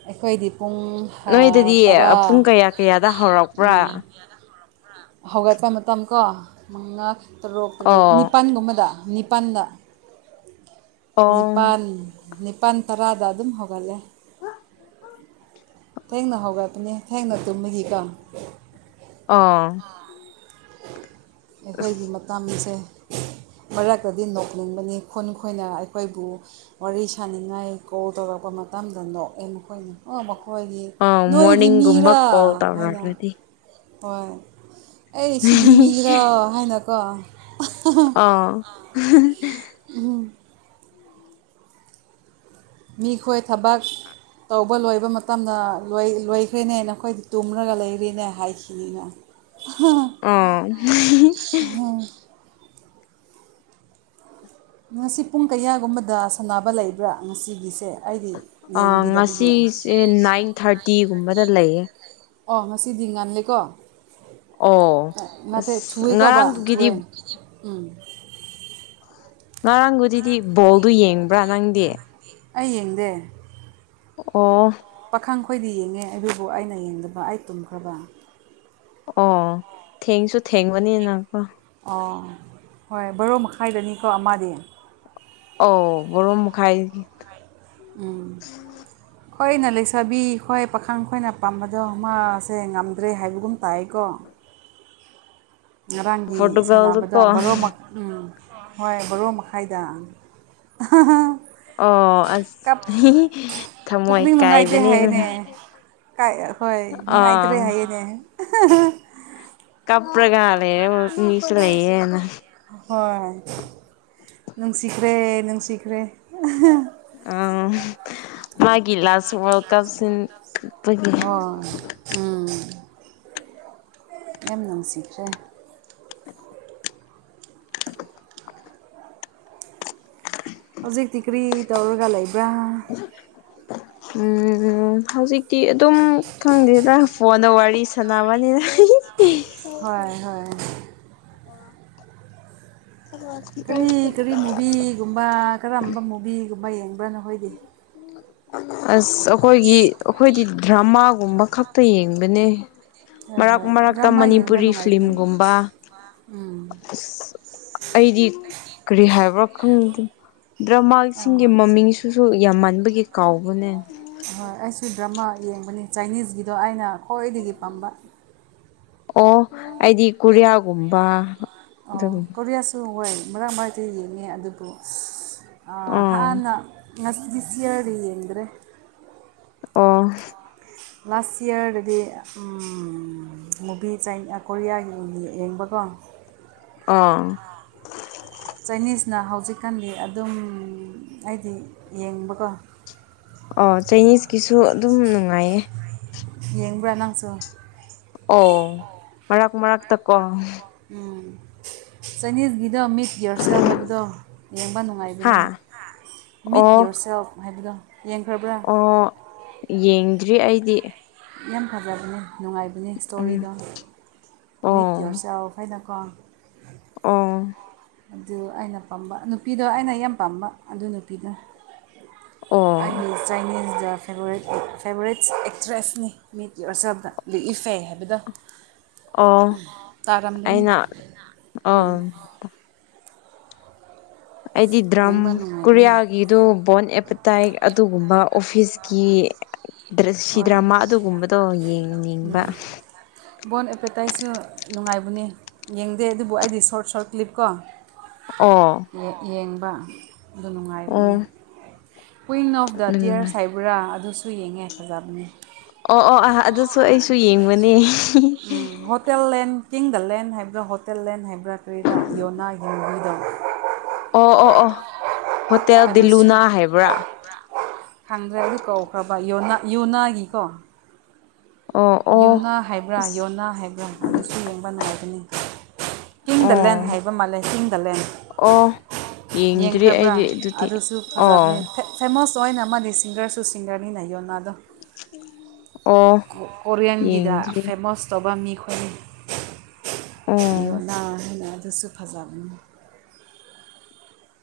ꯑꯩꯈꯣꯏꯗꯤ ꯄꯨꯡ ꯑ ꯅꯣꯏꯗꯗꯤ ꯇꯔꯥ ꯄꯨꯡ ꯀꯌꯥ ꯀꯌꯥꯗ ꯎꯝ ꯍꯧꯔꯛꯄ꯭ꯔꯥ ꯍꯧꯒꯠꯄ ꯃꯇꯝ ꯀꯣ ꯃꯉꯥ ꯇꯔꯨꯛ ꯇꯔꯦꯠ ꯑꯣ ꯅꯤꯄꯥꯝꯒꯨꯝꯕꯗ ꯅꯤꯄꯥꯟꯗ꯫ ꯑꯣ ꯅꯤꯄꯥꯟ ꯅꯤꯄꯥꯟ ꯇꯔꯥꯗ ꯑꯗꯨꯝ ꯍꯧꯒꯠꯂꯦ꯫ ꯊꯦꯡꯅ ꯍꯧꯒꯠꯄꯅꯤ ꯊꯦꯡꯅ ꯇꯨꯝꯕꯒꯤꯀꯣ ꯫ ꯑꯥ ꯑꯩꯈꯣꯏꯒꯤ ꯃꯇꯝꯁꯦ ꯃꯔꯛꯇꯗꯤ ꯅꯣꯛꯅꯤꯡꯕꯅꯤ ꯈꯨꯟ ꯈꯣꯏꯅ ꯑꯩꯈꯣꯏꯕꯨ ꯋꯥꯔꯤ ꯁꯅꯤꯡꯉꯥꯏ ꯀꯣꯜ ꯇꯧꯔꯛꯄ ꯃꯇꯝꯗ ꯅꯣꯛꯑꯦ ꯃꯈꯣꯏꯅ꯫ ꯑꯣ ꯃꯈꯣꯏꯒꯤ ꯑꯥ ꯅꯣꯏꯗꯤ ꯃꯣꯔꯅꯤꯡꯒꯨꯝꯕ ꯃꯤꯔꯥ ꯀꯣꯜ ꯍꯥꯏꯅ ꯇꯧꯔꯛꯔꯗꯤ ꯍꯣꯏ ꯑꯩ ꯁꯤꯗꯤ ꯃꯤꯔꯣ ꯍꯥꯏꯅꯀꯣ꯫ ꯑꯥ ꯎꯝ ꯃꯤꯈꯣꯏ ꯊꯕꯛ ꯇꯧꯕ ꯂꯣꯏꯕ ꯃꯇꯝꯗ ꯂꯣꯏ ꯂꯣꯏꯈ꯭ꯔꯦꯅꯦ ꯅꯈꯣꯏꯗꯤ ꯇꯨꯝꯔꯒ ꯂꯩꯈꯔꯦꯅꯦ ꯍꯥꯏꯈꯤꯅꯤꯅ꯫ ꯑ ꯉꯁꯤ ꯄꯨꯡ ꯀꯌꯥꯒꯨꯝꯕꯗ ꯁꯥꯟꯅꯕ ꯂꯩꯕ꯭ꯔꯥ ꯉꯁꯤꯒꯤꯁꯦ? ꯑꯩꯗꯤ ꯑ ꯌꯦꯡꯕꯤꯗꯕꯒꯤ ꯉꯁꯤꯁꯦ ꯅꯥꯏꯟ ꯊꯥꯔꯇꯤꯒꯨꯝꯕꯗ ꯂꯩꯌꯦ꯫ ꯑꯣ ꯉꯁꯤꯗꯤ ꯉꯜꯂꯦꯀꯣ ꯑꯣ ꯅꯠꯇꯦ ꯑꯁ ꯊꯨꯑꯦꯀꯣ ꯕ ꯉꯔꯥꯡꯗꯨꯒꯤꯗꯤ ꯊꯨꯑꯦ꯫ ꯎꯝ ꯉꯔꯥꯡꯕꯨꯗꯤꯗꯤ ꯕꯣꯜꯗꯨ ꯌꯦꯡꯕ꯭ꯔꯥ ꯅꯪꯗꯤ? ꯑꯩ ꯌꯦꯡꯗꯦ꯫ ꯑꯣ ꯄꯥꯈꯪ ꯈꯣꯏꯗꯤ ꯌꯦꯡꯉꯦ ꯑꯗꯨꯕꯨ ꯑꯩꯅ ꯌꯦꯡꯗꯕ ꯑꯩ ꯇꯨꯝꯈ꯭ꯔꯕ꯫ ꯑꯣ ꯊꯦꯡꯁꯨ ꯊꯦꯡꯕꯅꯤꯅꯀꯣ꯫ ꯑꯣ ꯍꯣꯏ ꯕꯔꯣ ꯃꯈꯥꯏꯗꯅꯤꯀꯣ ꯑꯃꯗꯤ ꯑꯧ ꯕꯔꯣ ꯃꯈꯥꯏ ꯎꯝ [unintelligible] ꯑꯩꯈꯣꯏꯅ ꯂꯩꯁꯥꯕꯤ ꯑꯩꯣꯏ ꯄꯥꯈꯪ ꯈꯣꯏꯅ ꯄꯥꯝꯕꯗꯣ ꯃꯥꯁꯦ ꯉꯝꯗ꯭ꯔꯦ ꯍꯥꯏꯕꯒꯨꯝ ꯇꯥꯏꯀꯣ ꯉꯔꯥꯡꯒꯤ ꯁꯥꯟꯅꯕꯗꯣ ꯄꯣꯔꯇꯨꯒꯜꯗꯨꯀꯣ ꯃꯔꯣꯛꯃꯛ ꯎꯝ ꯍꯣꯏ ꯕꯣꯔꯣ ꯃꯈꯥꯏꯗ ꯑꯣ ꯑꯁ ꯀꯞ ꯊꯃꯣꯏ ꯄꯨꯛꯅꯤꯡ ꯅꯨꯡꯉꯥꯏꯇꯦ ꯀꯥꯏꯕꯅꯤ ꯍꯥꯏꯅꯦ ꯀꯥꯏ ꯍꯣꯏ ꯅꯨꯡꯉꯥꯏꯇ꯭ꯔꯦ ꯍꯥꯏꯌꯦꯅꯦ ꯀꯥꯞꯄꯔꯒ ꯂꯩꯦ ꯃꯤꯁ ꯂꯩꯌꯦꯅ ꯍꯣꯏ ꯅꯨꯡꯁꯤꯈ꯭ꯔꯦ ꯅꯨꯡꯁꯤꯈ꯭ꯔꯦ ꯑꯝ ꯃꯥꯒꯤꯂ ꯑꯣ ꯎꯝ ꯌꯥꯝ ꯅꯨꯡꯁꯤꯈ꯭ꯔꯦ ꯍꯧꯖꯤꯛꯇꯤ ꯀ꯭ꯔꯤ ꯇꯧꯔꯒ ꯂꯩꯕ꯭ꯔꯥ ꯎꯝ ꯍꯧꯖꯤꯛꯇꯤ ꯑꯗꯨꯝ ꯈꯪꯗꯦꯗ ꯐꯣꯟꯗ ꯋꯥꯔꯤ ꯁ ꯁꯅꯥꯕꯅꯤꯅ ꯍꯣꯏ ꯍꯣꯏ ꯑꯣ ꯎꯝ ꯀꯔꯤ ꯀꯔꯤ ꯃꯨꯚꯤꯒꯨꯝꯕ ꯀꯔꯝꯕ ꯃꯨꯚꯤꯒꯨꯝꯕ ꯌꯦꯡꯕ꯭ꯔꯥꯅꯣꯈꯣꯏꯗꯤ ꯑꯁ ꯑꯩꯈꯣꯏꯒꯤ ꯑꯩꯈꯣꯏꯗꯤ ꯗ꯭ꯔꯃꯥꯒꯨꯝꯕ ꯈꯛ ꯇ ꯌꯦꯡꯕꯅꯦ ꯍꯣꯏ ꯃꯔꯛ ꯍꯣꯏ ꯃꯔꯛꯇ ꯗ꯭ꯔꯃꯥ ꯌꯦꯡꯕ ꯃꯅꯤꯄꯨꯔꯤ ꯅꯨꯡꯉꯥꯏꯕꯅꯤ ꯐꯤꯤꯂꯝꯒꯨꯝꯕ ꯎꯝ ꯑꯁ ꯑꯩꯗꯤ ꯀꯔꯤ ꯍꯥꯏꯕ꯭ꯔꯥ ꯈꯪ ꯗ꯭ꯔꯃꯥꯁꯤꯡꯒꯤ ꯃꯃꯤꯡ ꯑꯗꯨꯨꯁꯨ ꯌꯥꯝ ꯃꯥꯟꯕꯒꯤ ꯀꯥꯎꯕꯅꯦ ꯑꯍꯣꯏ ꯑꯩꯁꯨ ꯗ꯭ꯔꯃꯥ ꯌꯦꯡꯕꯅꯤ ꯆꯥꯏꯅꯤꯁꯀꯤꯗꯣ ꯑꯩꯅ ꯈ꯭ꯋꯥꯏꯗꯒꯤ ꯄꯥꯝꯕ ꯑꯣ ꯑꯩꯗꯤ ꯀꯨꯔꯤꯌꯥꯒꯨꯝꯕ ꯑꯗꯨꯝ ꯋꯥꯏ ꯃꯔꯥꯡ ꯃꯔꯥꯏꯥꯏꯛꯇ ꯌꯦꯡꯉꯦ ꯑꯗꯨꯕꯨ ꯑꯥ ꯍꯥꯟꯅ ꯉꯁꯁꯤꯑꯔꯤ ꯌꯦꯟꯦ ꯑꯣ ꯂꯥꯁ ꯌꯌꯥꯔꯗꯗꯤ ꯃꯨꯚꯤ ꯀꯣꯔꯤꯌꯥꯒꯤ ꯌꯦꯡꯕꯀꯣ ꯑꯥ ꯆꯥꯏꯅꯤꯁꯅ ꯍꯧꯖꯤꯛꯀꯥꯟꯗꯤ ꯑꯗꯨꯝ ꯑꯩꯗꯤ ꯌꯦꯡꯕꯀꯣ ꯑꯣ ꯆꯥꯏꯅꯤꯁꯀꯤꯁꯨ ꯑꯗꯨꯝ ꯅꯨꯡꯉꯥꯏꯌꯦ ꯌꯦꯡꯕ꯭ꯔꯥ ꯅꯪꯁꯨ ꯑꯣ ꯃꯔꯛ ꯃꯔꯛꯇꯀꯣ ꯎꯝ ꯆꯅꯤꯁꯒꯤꯗ ꯃꯤꯠ ꯍꯌꯔꯁꯇꯞ ꯍꯥꯏꯕꯗꯣ ꯌꯦꯡꯕ ꯅꯨꯡꯉꯥꯏ ꯍꯥꯏꯕꯅꯤ ꯍꯥ ꯃꯤꯠ ꯑꯣ ꯌꯣꯔ ꯁꯦꯜꯞ ꯍꯥꯏꯕꯗꯣ ꯌꯦꯡꯈ꯭ꯔꯕ꯭ꯔꯥ ꯑꯣ ꯌꯦꯡꯗ꯭ꯔꯤ ꯑꯩꯗꯤ ꯌꯥꯝ ꯐꯖꯕꯅꯦ ꯅꯨꯡꯉꯥꯏꯕꯅꯦ ꯎꯝ ꯏꯁꯇꯣꯔꯤꯗꯣ ꯃꯤꯠ ꯑꯣ ꯌꯣꯔꯁꯨ ꯌꯥ ꯍꯥꯏꯅꯀꯣ ꯑ ꯑꯗꯨ ꯑꯩꯅ ꯄꯥꯝꯕ ꯅꯨꯄꯤꯗꯣ ꯑꯩꯅ ꯌꯥꯝ ꯄꯥꯝꯕ ꯑꯗꯨ ꯅꯨꯄꯤꯗꯣ ꯑꯣ ꯑꯩꯒꯤ ꯆꯥꯏꯅꯤꯖꯗ ꯐꯦ ꯐꯦꯕꯣꯔꯦꯠꯁ ꯑꯦꯛꯇ꯭ꯔꯦꯁꯅꯤ ꯃꯤꯠꯀꯤ ꯑꯣꯔꯆꯕꯗ ꯂꯤꯛꯏ ꯐꯩ ꯍꯥꯏꯕꯗ ꯑꯣ ꯇꯔꯝꯗꯒꯤꯅꯤ ꯑꯩꯅ ꯎꯝ ꯑꯥ ꯑꯩꯗꯤ ꯗ꯭ꯔꯝ ꯌꯦꯡꯕ ꯅꯨꯡꯉꯥꯏꯕꯅꯤ ꯀꯔꯤꯌꯥꯒꯤ ꯑꯗꯨ ꯕꯣꯟ ꯑꯦꯄꯇꯥꯏ ꯑꯗꯨꯒꯨꯝꯕ ꯑꯣꯐꯤꯁꯀꯤ ꯁꯤ ꯍꯣꯏ ꯗ꯭ꯔꯃꯥ ꯑꯗꯨꯒꯨꯝꯕꯗꯣ ꯌꯦꯡꯅꯤꯡꯕ ꯕꯣꯟ ꯑꯦꯄꯦꯇꯥꯏꯁꯁꯨ ꯅꯨꯡꯉꯥꯏꯕꯅꯤ ꯌꯦꯡꯗꯦ ꯑꯗꯨꯕꯨ ꯑꯩꯗꯤ ꯁꯣꯔꯠ ꯁꯣꯔꯠ ꯀ꯭ꯂꯤꯞ ꯀꯣ ꯑꯣ ꯌꯦꯡꯕ ꯑꯗꯨ ꯑꯣ ꯅꯨꯡꯉꯥꯏꯕꯅꯤ ꯀꯨꯋꯤꯟ ꯑꯣꯐ ꯗ ꯎꯝ ꯇꯤꯌꯔ ꯍꯥꯏꯕꯔꯥ ꯑꯗꯨꯁꯨ ꯌꯦꯡꯉꯦ ꯐꯖꯕꯅꯤ ꯑꯣ ꯑꯣ ꯑꯥꯥ ꯑꯗꯨꯁꯨ ꯑꯩꯁꯨ ꯌꯦꯡꯕꯅꯦ ꯍꯣꯇꯦꯜꯂꯦꯟ ꯀꯤꯡ ꯗ ꯂꯦꯟ ꯍꯥꯏꯕ꯭ꯔꯥ ꯍꯣꯇꯦꯜ ꯂꯦꯟ ꯍꯥꯏꯕ꯭ꯔꯥ ꯀꯔꯤꯔꯥ ꯌꯣꯅꯥ ꯍꯡꯕꯤꯗꯧ ꯑꯣ ꯑꯣ ꯑꯣ ꯍꯣꯇꯦꯜ ꯗꯤꯂꯨꯅꯥ ꯑꯗꯨꯁꯨ ꯍꯥꯏꯕ꯭ꯔꯥ ꯈꯪꯗ꯭ꯔꯦ ꯑꯗꯨ ꯀꯧꯈ꯭ꯔꯕ ꯌꯣꯅꯥ ꯌꯣꯅꯥꯒꯤꯀꯣ ꯑꯣ ꯑꯣ ꯌꯨꯅꯥ ꯍꯥꯏꯕ꯭ꯔꯥ ꯑꯁ ꯌꯣꯅꯥ ꯍꯥꯏꯕ꯭ꯔꯥ ꯑꯗꯨꯁꯨ ꯌꯦꯡꯕ ꯅꯨꯡꯉꯥꯏꯒꯅꯤ ꯀꯤꯡ ꯗꯂꯦꯟ ꯑꯣ ꯍꯥꯏꯕ ꯃꯥꯜꯂꯦ ꯀꯤꯡ ꯗꯂꯦꯟ ꯑꯣ ꯌꯦꯡꯗ꯭ꯔꯤ ꯌꯦꯡꯈ꯭ꯔꯕ꯭ꯔꯥ ꯑꯩꯗꯤ ꯑꯗꯨꯗꯤ ꯑꯗꯨꯁꯨ ꯐꯖꯕꯅꯦ ꯑꯣ ꯐ ꯐꯦꯃꯁ ꯑꯣꯏꯅ ꯑꯃꯗꯤ ꯁꯤꯡꯒꯔꯁꯨ ꯁꯤꯡꯒꯔꯅꯤꯅ ꯌꯣꯟꯅ ꯗꯣ ꯑꯣ ꯀꯣꯔꯦꯟꯒꯤꯗ ꯌꯦꯡꯗ꯭ꯔꯤ ꯐꯦꯃꯁ ꯇꯧꯕ ꯃꯤꯈꯣꯏꯅꯤ ꯑꯣ ꯌꯣꯅꯥ ꯍꯥꯏꯅ ꯑꯗꯨꯁꯨ ꯐꯖꯥ ꯕꯅꯤ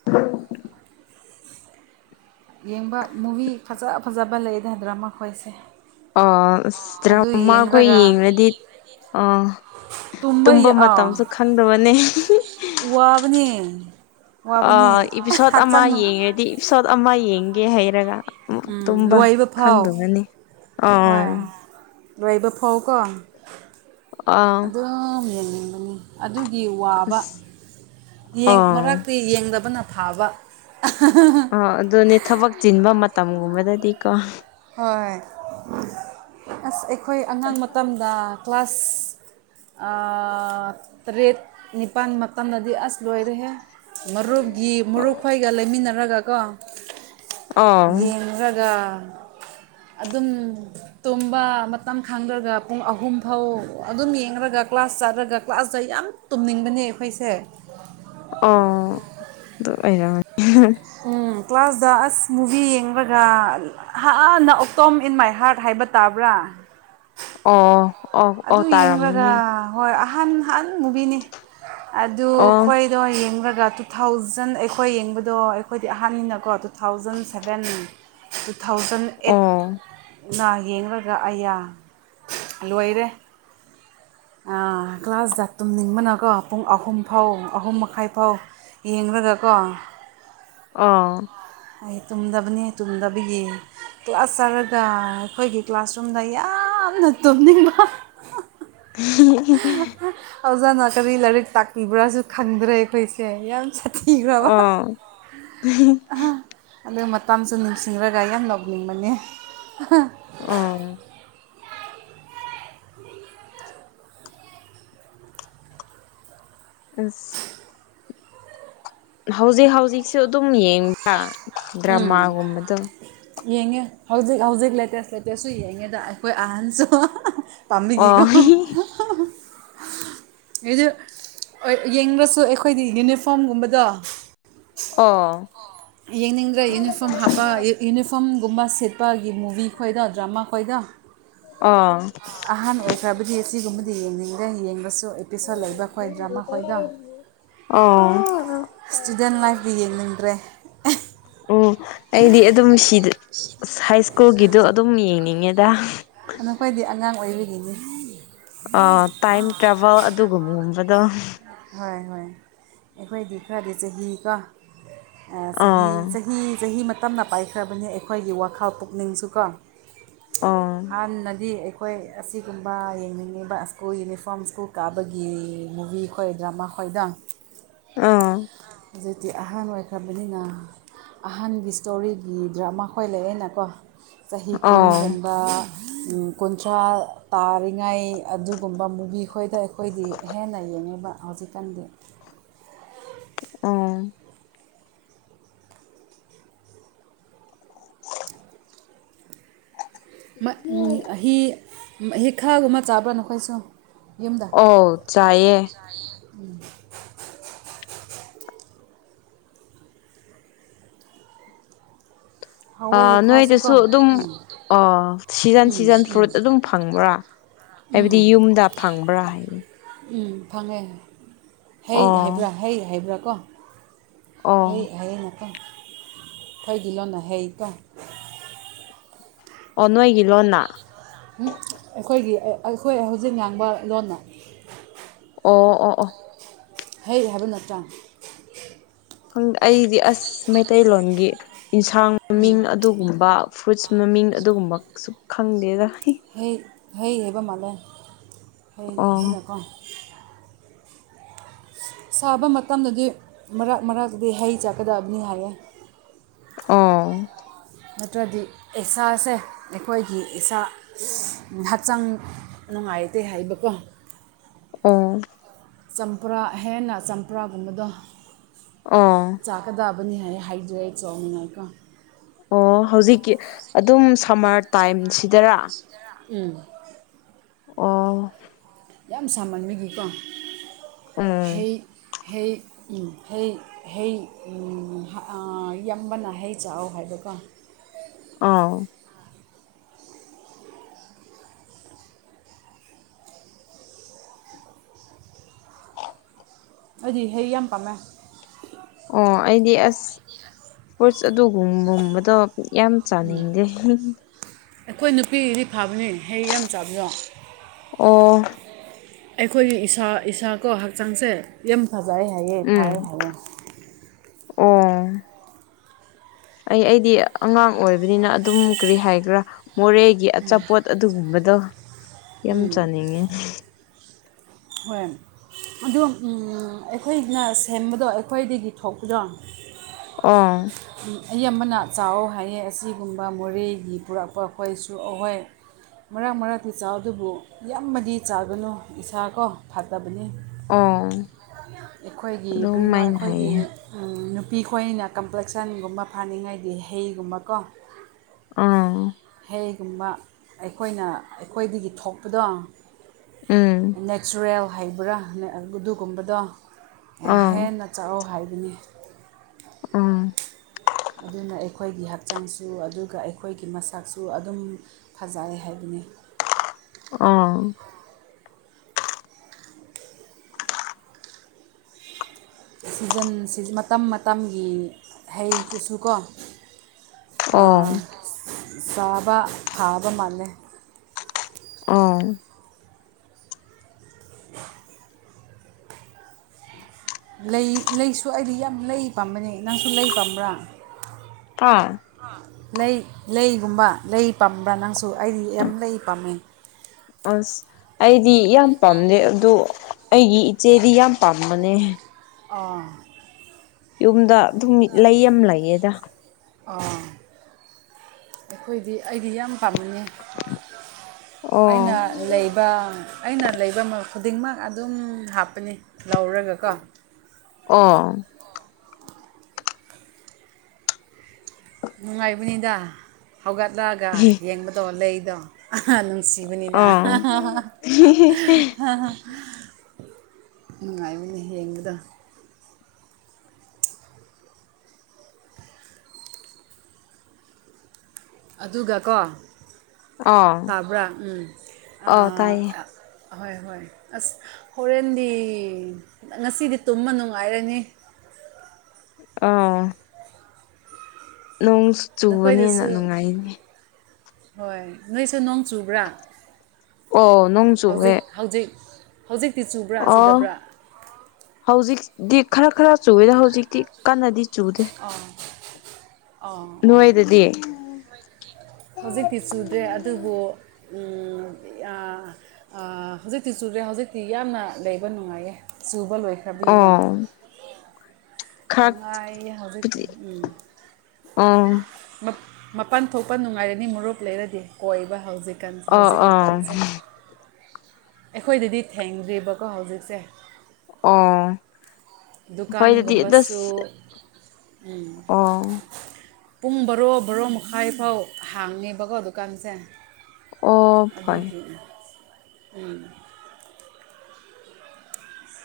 [inaudible] ꯌꯦꯡꯕ ꯃꯨꯚꯤ ꯐꯖ ꯐꯖꯕ ꯂꯩꯗ ꯗ꯭ꯔꯃꯥ ꯈꯣꯏꯁꯦ ꯑ ꯑꯁ ꯑꯗꯨ ꯗ꯭ꯔꯃꯥ ꯑꯩꯈꯣꯏ ꯌꯦꯡꯂꯒ ꯌꯦꯡꯂꯗꯤ ꯑ ꯇꯨꯝꯕ ꯃꯇꯝꯁꯨ ꯈꯪꯗꯕꯅꯦ ꯋꯥꯕꯅꯦ ꯑ ꯏꯄꯤꯁꯣꯠ ꯑꯃ ꯌꯦꯡꯉꯗꯤ ꯏꯄꯤꯁꯣꯠ ꯑꯃ ꯌꯦꯡꯒꯦ ꯍꯥꯏꯔꯒ ꯑꯃꯨꯛ ꯎꯝ ꯇꯨꯝꯕ ꯂꯣꯏꯕ ꯐꯥꯎ ꯈꯪꯗꯕꯅꯤ ꯑ ꯍꯣꯏ ꯂꯣꯏꯕ ꯐꯥꯎꯀꯣ ꯑꯥ ꯑꯗꯨꯝ ꯌꯦꯡꯅꯤꯡꯕꯅꯤ ꯑꯗꯨꯒꯤ ꯋꯥꯕ ꯑꯁ ꯌꯦꯡ ꯑꯥ ꯃꯔꯛꯇꯤ ꯌꯦꯡꯗꯕꯅ ꯐꯕ ꯑ [unintelligible] ꯑ ꯑꯗꯨꯅꯤ ꯊꯕꯛ ꯆꯤꯟꯕ ꯃꯇꯝ ꯒꯨꯝꯕꯗꯗꯤꯀꯣ ꯍꯣꯏ ꯑꯁ ꯑꯩꯈꯣꯏ ꯑꯉꯥꯡ ꯃꯇꯝꯗ ꯀ꯭ꯂꯥꯁ ꯑ ꯇꯔꯦꯠ ꯅꯤꯄꯥꯜ ꯃꯇꯝꯗꯗꯤ ꯑꯁ ꯂꯣꯏꯔꯦꯍꯦ ꯃꯔꯨꯞꯒꯤ ꯃꯨꯔꯨꯞ ꯈꯣꯏꯒ ꯂꯩꯃꯤꯟꯅꯔꯒ ꯀꯣ ꯑꯥ ꯌꯦꯡꯔꯒ ꯑꯗꯨꯝ ꯇꯨꯝꯕ ꯃꯇꯝ ꯈꯪꯗ꯭ꯔꯒ ꯄꯨꯡ ꯑꯍꯨꯝ ꯐꯥꯎ ꯑꯗꯨꯝ ꯌꯦꯡꯔꯒ ꯀ꯭ꯂꯥꯁ ꯆꯠꯂꯒ ꯀ꯭ꯂꯥꯁꯇ ꯌꯥꯝ ꯇꯨꯝꯅꯤꯡꯕꯅꯦ ꯑꯩꯈꯣꯏꯁꯦ ꯑ ꯑꯗꯨ ꯑꯣꯏꯔꯃꯅꯤ ꯎꯝ ꯀ꯭ꯂꯥꯁꯇ ꯑꯁ ꯃꯨꯚꯤ ꯌꯦꯡꯂꯒ ꯍꯥꯟꯅ ꯑꯣꯛꯇꯝ ꯏꯟ ꯃꯥꯏ ꯍꯥꯔꯠ ꯍꯥꯏꯕ ꯇꯥꯕ꯭ꯔꯥ ꯑꯣ ꯑꯣ ꯑꯣ ꯑꯗꯨ ꯇꯥꯔꯝꯅꯤ ꯌꯦꯡꯂꯒ ꯍꯣꯏ ꯑꯍꯥꯟ ꯍꯥꯟ ꯃꯨꯕꯤꯅꯤ ꯑꯗꯨ ꯑꯣ ꯈꯣꯏ ꯑꯗꯣ ꯌꯦꯡꯔꯒ ꯇꯨꯊꯥꯎꯖꯟ ꯑꯩꯈꯣꯏ ꯌꯦꯡꯕꯗꯣ ꯑꯩꯈꯣꯏꯗꯤ ꯑꯍꯥꯟꯕꯅꯤꯅꯀꯣ ꯇꯨꯊꯥꯎꯖꯟꯁꯕꯦꯟ ꯇꯨꯊꯥꯎꯖꯟ ꯑꯩꯠ ꯑꯣ ꯅ ꯌꯦꯡꯔꯒ ꯑꯩꯌꯥ ꯂꯣꯏꯔꯦ ꯑ ꯀ꯭ꯂꯥꯁꯗ ꯇꯨꯝꯅꯤꯡꯕꯅꯀꯣ ꯄꯨꯡ ꯑꯍꯨꯝꯐꯥꯎ ꯑꯍꯨꯝ ꯃꯈꯥꯏ ꯐꯥꯎ ꯌꯦꯡꯔꯒ ꯀꯣ ꯑ ꯍꯥꯏ ꯇꯨꯝꯗꯕꯅꯦ ꯇꯨꯝꯗꯕꯒꯤ ꯀ꯭ꯂꯥꯁ ꯆꯠꯔꯒ ꯑꯩꯈꯣꯏꯒꯤ ꯀ꯭ꯂꯥꯁꯔꯨꯝꯗ ꯌꯥꯝꯅ ꯇꯨꯝꯅꯤꯡꯕ [unintelligible] ꯑꯣꯖꯥꯅ ꯀꯔꯤ ꯂꯥꯏꯔꯤꯛ ꯇꯥꯛꯄꯤꯕ꯭ꯔꯥꯁꯨ ꯈꯪꯗ꯭ꯔꯦ ꯑꯩꯈꯣꯏꯁꯦ ꯌꯥꯝ ꯁꯥ ꯑꯥ ꯑ ꯑꯗꯨ ꯃꯇꯝꯁꯨ ꯅꯤꯡꯁꯤꯡꯔꯒ ꯌꯥꯝ ꯅꯣꯛꯅꯤꯡꯕꯅꯦ ꯎꯝ ꯑꯁ ꯍꯧꯖꯤꯛ ꯍꯧꯖꯤꯛꯁꯨ ꯑꯗꯨꯝ ꯌꯦꯡꯉꯤꯕꯥꯔꯣ ꯎꯝ ꯌꯦꯡꯉꯦ ꯍꯧꯖꯤꯛ ꯍꯧꯖꯤꯛ ꯂꯦꯇꯦꯁ ꯂꯦꯇꯦꯁꯁꯨ ꯌꯦꯡꯉꯦꯗ ꯑꯩꯈꯣꯏ ꯑꯍꯟꯁꯨ ꯄꯝꯕꯒꯤ ꯀꯣ ꯑꯣ ꯒꯤꯗꯨ ꯌꯦꯡꯂꯁꯨ ꯑꯩꯈꯣꯏꯗꯤ ꯌꯨꯅꯤꯐꯣꯔꯝ ꯒꯨꯝꯕꯗꯣ ꯑꯣ ꯌꯦꯡꯅꯤꯡꯗ꯭ꯔꯦ ꯌꯨꯅꯤꯐꯣꯔꯝ ꯍꯥꯞꯄ ꯌꯨꯅꯤꯐꯣꯔꯝꯒꯨꯝꯕ ꯁꯦꯠꯄꯒꯤ ꯃꯨꯚꯤ ꯈꯣꯏꯗꯣ ꯗ꯭ꯔꯃꯥ ꯈꯣꯏꯗꯣ ꯑꯣ ꯑꯍꯥꯟ ꯑꯣꯏꯈ꯭ꯔꯕꯗꯤ ꯑꯁꯤꯒꯨꯝꯕꯗꯤ ꯌꯦꯡꯅꯤꯡꯗꯦ ꯌꯦꯡꯕꯁꯨ ꯑꯦꯄꯤꯁꯣꯠ ꯂꯩꯕ ꯈꯣꯏ ꯗ꯭ꯔꯃꯥ ꯈꯣꯏꯗꯣ ꯏꯁꯇꯨꯗꯦꯟ ꯂꯥꯏꯐꯇꯤ ꯌꯦꯡꯅꯤꯡꯗ꯭ꯔꯦ ꯑꯣ ꯎꯝ ꯑꯩꯗꯤ ꯑꯗꯨꯝ ꯁꯤꯗ ꯍꯥꯏꯁ ꯁ꯭ꯀꯨꯜꯒꯤꯗꯣ ꯑꯗꯨꯝ ꯌꯦꯡꯅꯤꯡꯉꯦꯗ ꯅꯈꯣꯏꯗꯤ ꯑꯉꯥꯡ ꯑꯣꯏꯔꯤꯒꯤꯅꯤ ꯑꯣ ꯇꯥꯏꯝ ꯇ꯭ꯔꯥꯚꯦꯜ ꯑꯗꯨꯒꯨꯝꯕꯗꯣ ꯍꯣꯏ ꯍꯣꯏ ꯑꯩꯈꯣꯏꯗꯤ ꯈꯔꯗꯤ ꯆꯍꯤ ꯀꯣ ꯑ ꯆꯍꯤ ꯑꯥ ꯆꯍꯤ ꯆꯍꯤ ꯃꯠ ꯇꯞꯅ ꯄꯥꯏꯈ꯭ꯔꯕꯅꯤ ꯑꯩꯈꯣꯏꯒꯤ ꯋꯥꯈꯜ ꯄꯨꯛꯅꯤꯡꯁꯨ ꯀꯣ ꯑꯥ ꯍꯥꯟꯅꯗꯤ ꯑꯩ ꯑꯩꯈꯣꯏ ꯑꯁꯤꯒꯨꯝꯕ ꯌꯦꯡꯅꯤꯡꯉꯤꯕ ꯁ꯭ꯀꯨꯜ ꯌꯨꯅꯤꯐꯣꯔꯝ ꯁ꯭ꯀꯨꯜ ꯀꯥꯕꯒꯤ ꯃꯨꯚꯤ ꯈꯣꯏ ꯗ꯭ꯔꯃꯥ ꯐꯣꯏꯗ ꯑ ꯍꯧꯖꯤꯛꯇꯤ ꯑꯍꯥꯟ ꯑꯣꯏꯈ꯭ꯔꯕꯅꯤꯅ ꯑꯍꯟꯒꯤ ꯏꯁꯇꯣꯔꯤꯒꯤ ꯗ꯭ꯔꯃꯥ ꯈꯣꯏ ꯂꯩꯑꯅꯀꯣ ꯆꯍꯤ ꯀꯨꯟ ꯑꯥ ꯍꯦꯟꯕ ꯀꯨꯟꯊ꯭ꯔꯥ ꯇꯥꯔꯤꯉꯩ ꯑꯗꯨꯒꯨꯝꯕ ꯃꯨꯚꯤ ꯈꯣꯏꯗ ꯑꯩꯈꯣꯏꯗꯤ ꯍꯦꯟꯅ ꯌꯦꯡꯉꯤꯕ ꯍꯧꯖꯤꯛꯀꯥꯟꯗꯤ ꯎꯝ [inaudible] ꯑꯤ ꯃꯍꯤ ꯈꯥꯒꯨꯝꯕ ꯆꯥꯕ꯭ꯔꯥ ꯅꯈꯣꯏꯁꯨ ꯌꯨꯝꯗ ꯍꯣ ꯆꯌꯦ ꯍꯥꯎꯋꯦ ꯑꯥ ꯅꯣꯏꯗꯁꯨ ꯍꯩꯈꯥꯁꯨꯀꯣ ꯑꯗꯨꯝ ꯑꯥ ꯁꯤꯖꯟ ꯎꯝ ꯎꯝ ꯁꯤꯖꯟ ꯐ꯭ꯔꯨꯏꯠ ꯑꯗꯨꯝ ꯐꯪꯕ꯭ꯔꯥ ꯎꯝ ꯍꯥꯏꯕꯗꯤ ꯎꯝ ꯌꯨꯝꯗ ꯐꯪꯕ꯭ꯔꯥ ꯍꯥꯏꯕꯅꯤ ꯎꯝ ꯐꯪꯉꯦ ꯍꯩ ꯑꯣ ꯍꯥꯏꯕ꯭ꯔꯥ ꯍꯩ ꯍꯥꯏꯕ꯭ꯔꯥ ꯀꯣ ꯍꯩ ꯑꯣ ꯍꯌꯦꯅꯀꯣ ꯑꯩꯈꯣꯏꯒꯤ ꯂꯣꯟꯅ ꯍꯩꯀꯣ ꯑꯣ ꯅꯣꯏ ꯏꯂꯣꯅ ꯏꯪ ꯑꯩꯈꯣꯏꯒꯤ ꯑꯩꯈꯣꯏ ꯍꯧꯖꯤꯛ ꯉꯥꯡꯕ ꯂꯣꯟꯅ ꯑꯣ ꯑꯣ ꯑꯣ ꯍꯩ ꯍꯥꯏꯕ ꯅꯥꯠꯇꯔꯥ ꯑꯩꯗꯤ ꯑꯁ ꯃꯩꯇꯩꯂꯣꯟꯒꯤ ꯏꯟꯁꯥꯡ ꯃꯃꯤꯡ ꯑꯗꯨꯒꯨꯝꯕ ꯐ꯭ꯔꯨꯏꯠꯁ ꯃꯃꯤꯡ ꯑꯗꯨꯒꯨꯝꯕꯁꯨ ꯈꯪꯗꯦꯗ ꯍꯩ ꯍꯩ ꯍꯩꯕ ꯃꯥꯜꯂꯦ ꯍꯩ ꯑꯣ ꯍꯩꯅꯀꯣ ꯁꯥꯕ ꯃꯇꯝꯗꯗꯤ ꯃꯔꯥꯛ ꯃꯔꯥꯛꯗꯤ ꯍꯩ ꯆꯥꯛꯀꯗꯕꯅꯤ ꯍꯥꯏꯔꯦ ꯑꯣ ꯅꯥꯠꯇꯔꯗꯤ ꯑꯦꯁꯥ ꯁꯦ ꯑꯩꯈꯣꯏꯒꯤ ꯏꯁꯥ ꯍꯛꯆꯥꯡ ꯅꯨꯡꯉꯥꯏꯇꯦ ꯍꯥꯏꯕꯀꯣ ꯎꯝ ꯆꯝꯄ꯭ꯔꯥ ꯍꯦꯟꯅ ꯆꯝꯄ꯭ꯔꯥꯒꯨꯝꯕꯗꯣ ꯑꯣ ꯆꯥꯀꯗꯕꯅꯤ ꯍꯥꯏ ꯍꯥꯏꯗ꯭ꯔꯦ ꯑꯣꯏ ꯅꯤ ꯉꯥꯏꯀꯣ ꯑꯣ ꯍꯧꯖꯤꯛꯀꯤ ꯑꯗꯨꯝ ꯁꯝꯃꯔ ꯇꯥꯏꯝꯁꯤꯗꯔꯥ ꯎꯝ ꯑꯣ ꯌꯥꯝ ꯁꯥꯃꯟꯕꯒꯤꯀꯣ ꯎꯝ ꯍꯩ ꯍꯩ ꯎ ꯍꯩ ꯍꯩ ꯌꯥꯝꯕꯅ ꯍꯩ ꯆꯥꯛ ꯍꯥꯏꯕꯀꯣ ꯑꯥꯎ ꯍꯧꯖꯤ ꯍꯌꯦ ꯌꯥꯝ ꯑꯃ ꯄꯥꯃꯦ ꯑꯣ ꯑꯩꯗꯤ ꯑꯁ ꯐꯨꯨꯔꯁ ꯑꯗꯨꯒꯨꯝꯒꯨꯝꯕꯗꯣ ꯌꯥꯝ ꯆꯥꯅꯤꯡꯗꯦ ꯑꯩꯈꯣꯏ ꯅꯨꯄꯤꯗꯤ ꯐꯥꯕꯅꯦ ꯍꯌꯦ ꯌꯥꯝ ꯆꯥꯕꯅꯣ ꯑꯣ ꯑꯩꯈꯣꯏꯒꯤ ꯏꯁꯥ ꯏꯁꯥꯀꯣ ꯍꯛꯆꯥꯡꯁꯦ ꯌꯥꯝ ꯐꯖꯩ ꯍꯥꯏꯌꯦ ꯎꯝ ꯐꯥꯏ ꯍꯥꯏꯌꯦꯦ ꯑꯣ ꯑꯩ ꯑꯩꯗꯤ ꯑꯉꯥꯡ ꯑꯣꯏꯕꯅꯤꯅ ꯑꯗꯨꯝ ꯀꯔꯤ ꯍꯥꯏꯒ꯭ꯔꯥ ꯃꯣꯔꯦ ꯒꯤ ꯑꯆꯥꯄꯣꯠ ꯑꯗꯨꯒꯨꯝꯕꯗꯣ ꯌꯥꯝ ꯆꯥꯅꯤꯡꯉꯤ ꯍꯣꯏ ꯑꯗꯨ ꯑꯩꯈꯣꯏꯅ ꯁꯦꯝꯕꯗꯣ ꯑꯩꯈꯣꯏꯗꯒꯤ ꯊꯣꯛꯄꯗꯣ ꯑ ꯑꯕꯅ ꯆꯥꯎꯋ ꯍꯥꯏꯌꯦ ꯑꯁꯤꯒꯨꯝꯕ ꯃꯣꯔꯦꯒꯤ ꯄꯨꯔꯛꯄ ꯑꯩꯈꯣꯏꯁꯨ ꯑꯍꯣꯏ ꯃꯔꯛ ꯃꯔꯛꯇꯤ ꯆꯥꯗꯨꯕꯨ ꯌꯥꯝꯃꯗꯤ ꯆꯥꯒꯅꯨ ꯏꯁꯥ ꯀꯣ ꯐꯠꯇꯕꯅꯤ ꯑꯥ ꯑꯩꯈꯣꯏꯒꯤ ꯀꯔꯤꯅꯣ ꯑꯩꯈꯣꯏꯗꯤ ꯅꯨꯄꯤ ꯈꯣꯏꯅ ꯀꯝꯄ꯭ꯂꯦꯛꯁꯟꯒꯨꯝꯕ ꯐꯥꯅꯤꯡꯉꯩꯗꯤ ꯍꯩꯒꯨꯝꯕꯀꯣ ꯑꯥ ꯀꯩꯒꯨꯝꯕ ꯑꯩꯈꯣꯏꯅ ꯑꯩꯈꯣꯏꯗꯒꯤ ꯊꯣꯛꯄꯗꯣ ꯎꯝ ꯅꯦꯆꯔꯦꯜ ꯍꯩꯕ꯭ꯔꯥ ꯑꯗꯨꯒꯨꯝꯕꯗꯣ ꯑꯥ ꯍꯦꯟꯅ ꯆꯥꯛꯑꯣ ꯍꯥꯏꯕꯅꯤ ꯎꯝ ꯑꯗꯨꯅ ꯑꯩꯈꯣꯏꯒꯤ ꯍꯛꯆꯥꯡꯁꯨ ꯑꯗꯨꯒ ꯑꯩꯈꯣꯏꯒꯤ ꯃꯁꯥꯛꯁꯨ ꯑꯗꯨꯝ ꯐꯖꯩ ꯍꯥꯏꯕꯅꯤ ꯑꯥ ꯁꯤꯖꯟ ꯁꯤ ꯃꯇꯝ ꯃꯇꯝꯒꯤ ꯍꯩ ꯀꯨꯁꯨ ꯀꯣ ꯑꯣ ꯆꯥꯕ ꯐꯥꯕ ꯃꯥꯜꯂꯦ ꯑꯥ ꯂꯩ ꯂꯩꯁꯨ ꯑꯩꯗꯤ ꯌꯥꯝ ꯂꯩ ꯄꯥꯝꯕꯅꯦ ꯅꯪꯁꯨ ꯂꯩ ꯄꯥꯝꯕ꯭ꯔꯥ ꯇ ꯂꯩ ꯂꯩꯒꯨꯝꯕ ꯂꯩ ꯄꯥꯝꯕ꯭ꯔꯥ ꯅꯪꯁꯨ ꯑꯩꯗꯤ ꯌꯥꯝ ꯂꯩ ꯄꯥꯝꯃꯦ ꯑꯁ ꯑꯩꯗꯤ ꯌꯥꯝ ꯄꯥꯝꯗꯦ ꯑꯗꯨ ꯑꯩꯒꯤ ꯏꯆꯦꯗꯤ ꯌꯥꯝ ꯄꯥꯝꯕꯅꯦ ꯑꯥ ꯌꯨꯝꯗ ꯑꯗꯨꯝ ꯂꯩ ꯑꯃ ꯂꯩꯌꯦꯗ ꯑꯣꯥ ꯑꯩꯈꯣꯏꯗꯤ ꯑꯩꯗꯤ ꯌꯥꯝ ꯄꯥꯝꯃꯅꯤ ꯑꯩꯅ ꯑꯣ ꯂꯩꯕ ꯑꯩꯅ ꯂꯩꯕ ꯈꯨꯗꯤꯡꯃꯛ ꯑꯗꯨꯝ ꯍꯥꯞꯄꯅꯤ ꯂꯧꯔꯒꯀꯣ ꯑꯣ ꯅꯨꯡꯉꯥꯏꯕꯅꯤꯗ ꯍꯧꯒꯠꯂꯛꯒ ꯌꯦꯡꯕꯗꯣ ꯂꯩꯗꯣ ꯁꯤꯕꯅꯤꯗ ꯑꯥ ꯅꯨꯡꯉꯥꯏꯕꯅꯦ ꯌꯦꯡꯕꯗ ꯑꯗꯨꯒꯀꯣ ꯇꯥꯕ꯭ꯔꯥ ꯎꯝ ꯑꯥ ꯇꯥꯏꯌꯦ ꯑꯍꯣꯏ ꯍꯣꯏ ꯑꯁ ꯍꯣꯔꯦꯟꯗꯤ ꯉꯁꯤꯗꯤ ꯇꯨꯝꯃ ꯅꯨꯡꯉꯥꯏꯔꯅꯤ ꯑꯥ ꯅꯣꯡꯁꯨ ꯆꯨꯕꯅꯦꯅ ꯅꯈꯣꯏꯗꯁꯨ ꯅꯨꯡꯉꯥꯏꯅꯤ ꯍꯣꯏ ꯅꯣꯏꯁꯨ ꯅꯣꯡ ꯆꯨꯕ꯭ꯔꯥ ꯑꯣ ꯅꯣꯡ ꯆꯨꯋꯦ ꯍꯧꯖꯤꯛ ꯍꯧꯖꯤꯛ ꯍꯧꯖꯤꯛꯇꯤ ꯆꯨꯕ꯭ꯔꯥ ꯑꯣ ꯆꯨꯗꯕ꯭ꯔꯥ ꯍꯧꯖꯤꯛꯇꯤ ꯈꯔ ꯈꯔ ꯆꯨꯨꯔꯦꯗ ꯍꯧꯖꯤꯛꯇꯤ ꯀꯟꯅꯗꯤ ꯆꯨꯗꯦ ꯑꯣ ꯑꯣ ꯑꯣ ꯎꯝ ꯍꯧꯖꯤꯛꯇꯤ ꯆꯨꯗ꯭ꯔꯦ ꯑꯗꯨꯕꯨ ꯍꯧꯖꯤꯛꯇꯤ ꯆꯨꯔꯦ ꯍꯧꯖꯤꯛꯇꯤ ꯌꯥꯝꯅ ꯂꯩꯕ ꯅꯨꯡꯉꯥꯏꯌꯦ ꯆꯨꯕ ꯂꯣꯏꯈ꯭ꯔꯕꯤꯀꯣ ꯑꯣ ꯈꯔꯕꯨꯗꯤ ꯅꯨꯡꯉꯥꯏ ꯍꯧꯕꯣꯏꯗꯤ ꯎꯝ ꯑꯥ ꯃꯄꯥꯟ ꯊꯣꯛꯄ ꯅꯨꯡꯉꯥꯏꯔꯅꯤ ꯃꯨꯞ ꯂꯩꯔꯗꯤ ꯀꯣꯏꯕ ꯍꯧꯖꯤꯛ ꯑꯣ ꯍꯧꯖꯤꯛ ꯑꯣ ꯃꯇꯝꯁꯦ ꯑꯩꯈꯣꯏꯗꯗꯤ ꯊꯦꯡꯗ꯭ꯔꯤꯕꯀꯣ ꯍꯧꯖꯤꯛꯁꯦ ꯑꯣ ꯑꯩꯈꯣꯏꯗꯗꯤ ꯗꯨꯀꯥꯟꯒꯨꯝꯕꯁꯨ ꯑꯁ ꯎꯝ ꯑꯣ ꯄꯨꯡ ꯕꯣꯔꯣ ꯕꯣꯔꯣ ꯃꯈꯥꯏꯐꯥꯎ ꯍꯥꯡꯉꯦꯕꯀꯣ ꯗꯨꯀꯥꯟꯁꯦ ꯑꯣ ꯑꯗꯨ ꯐꯩ ꯍꯅ ꯎꯝ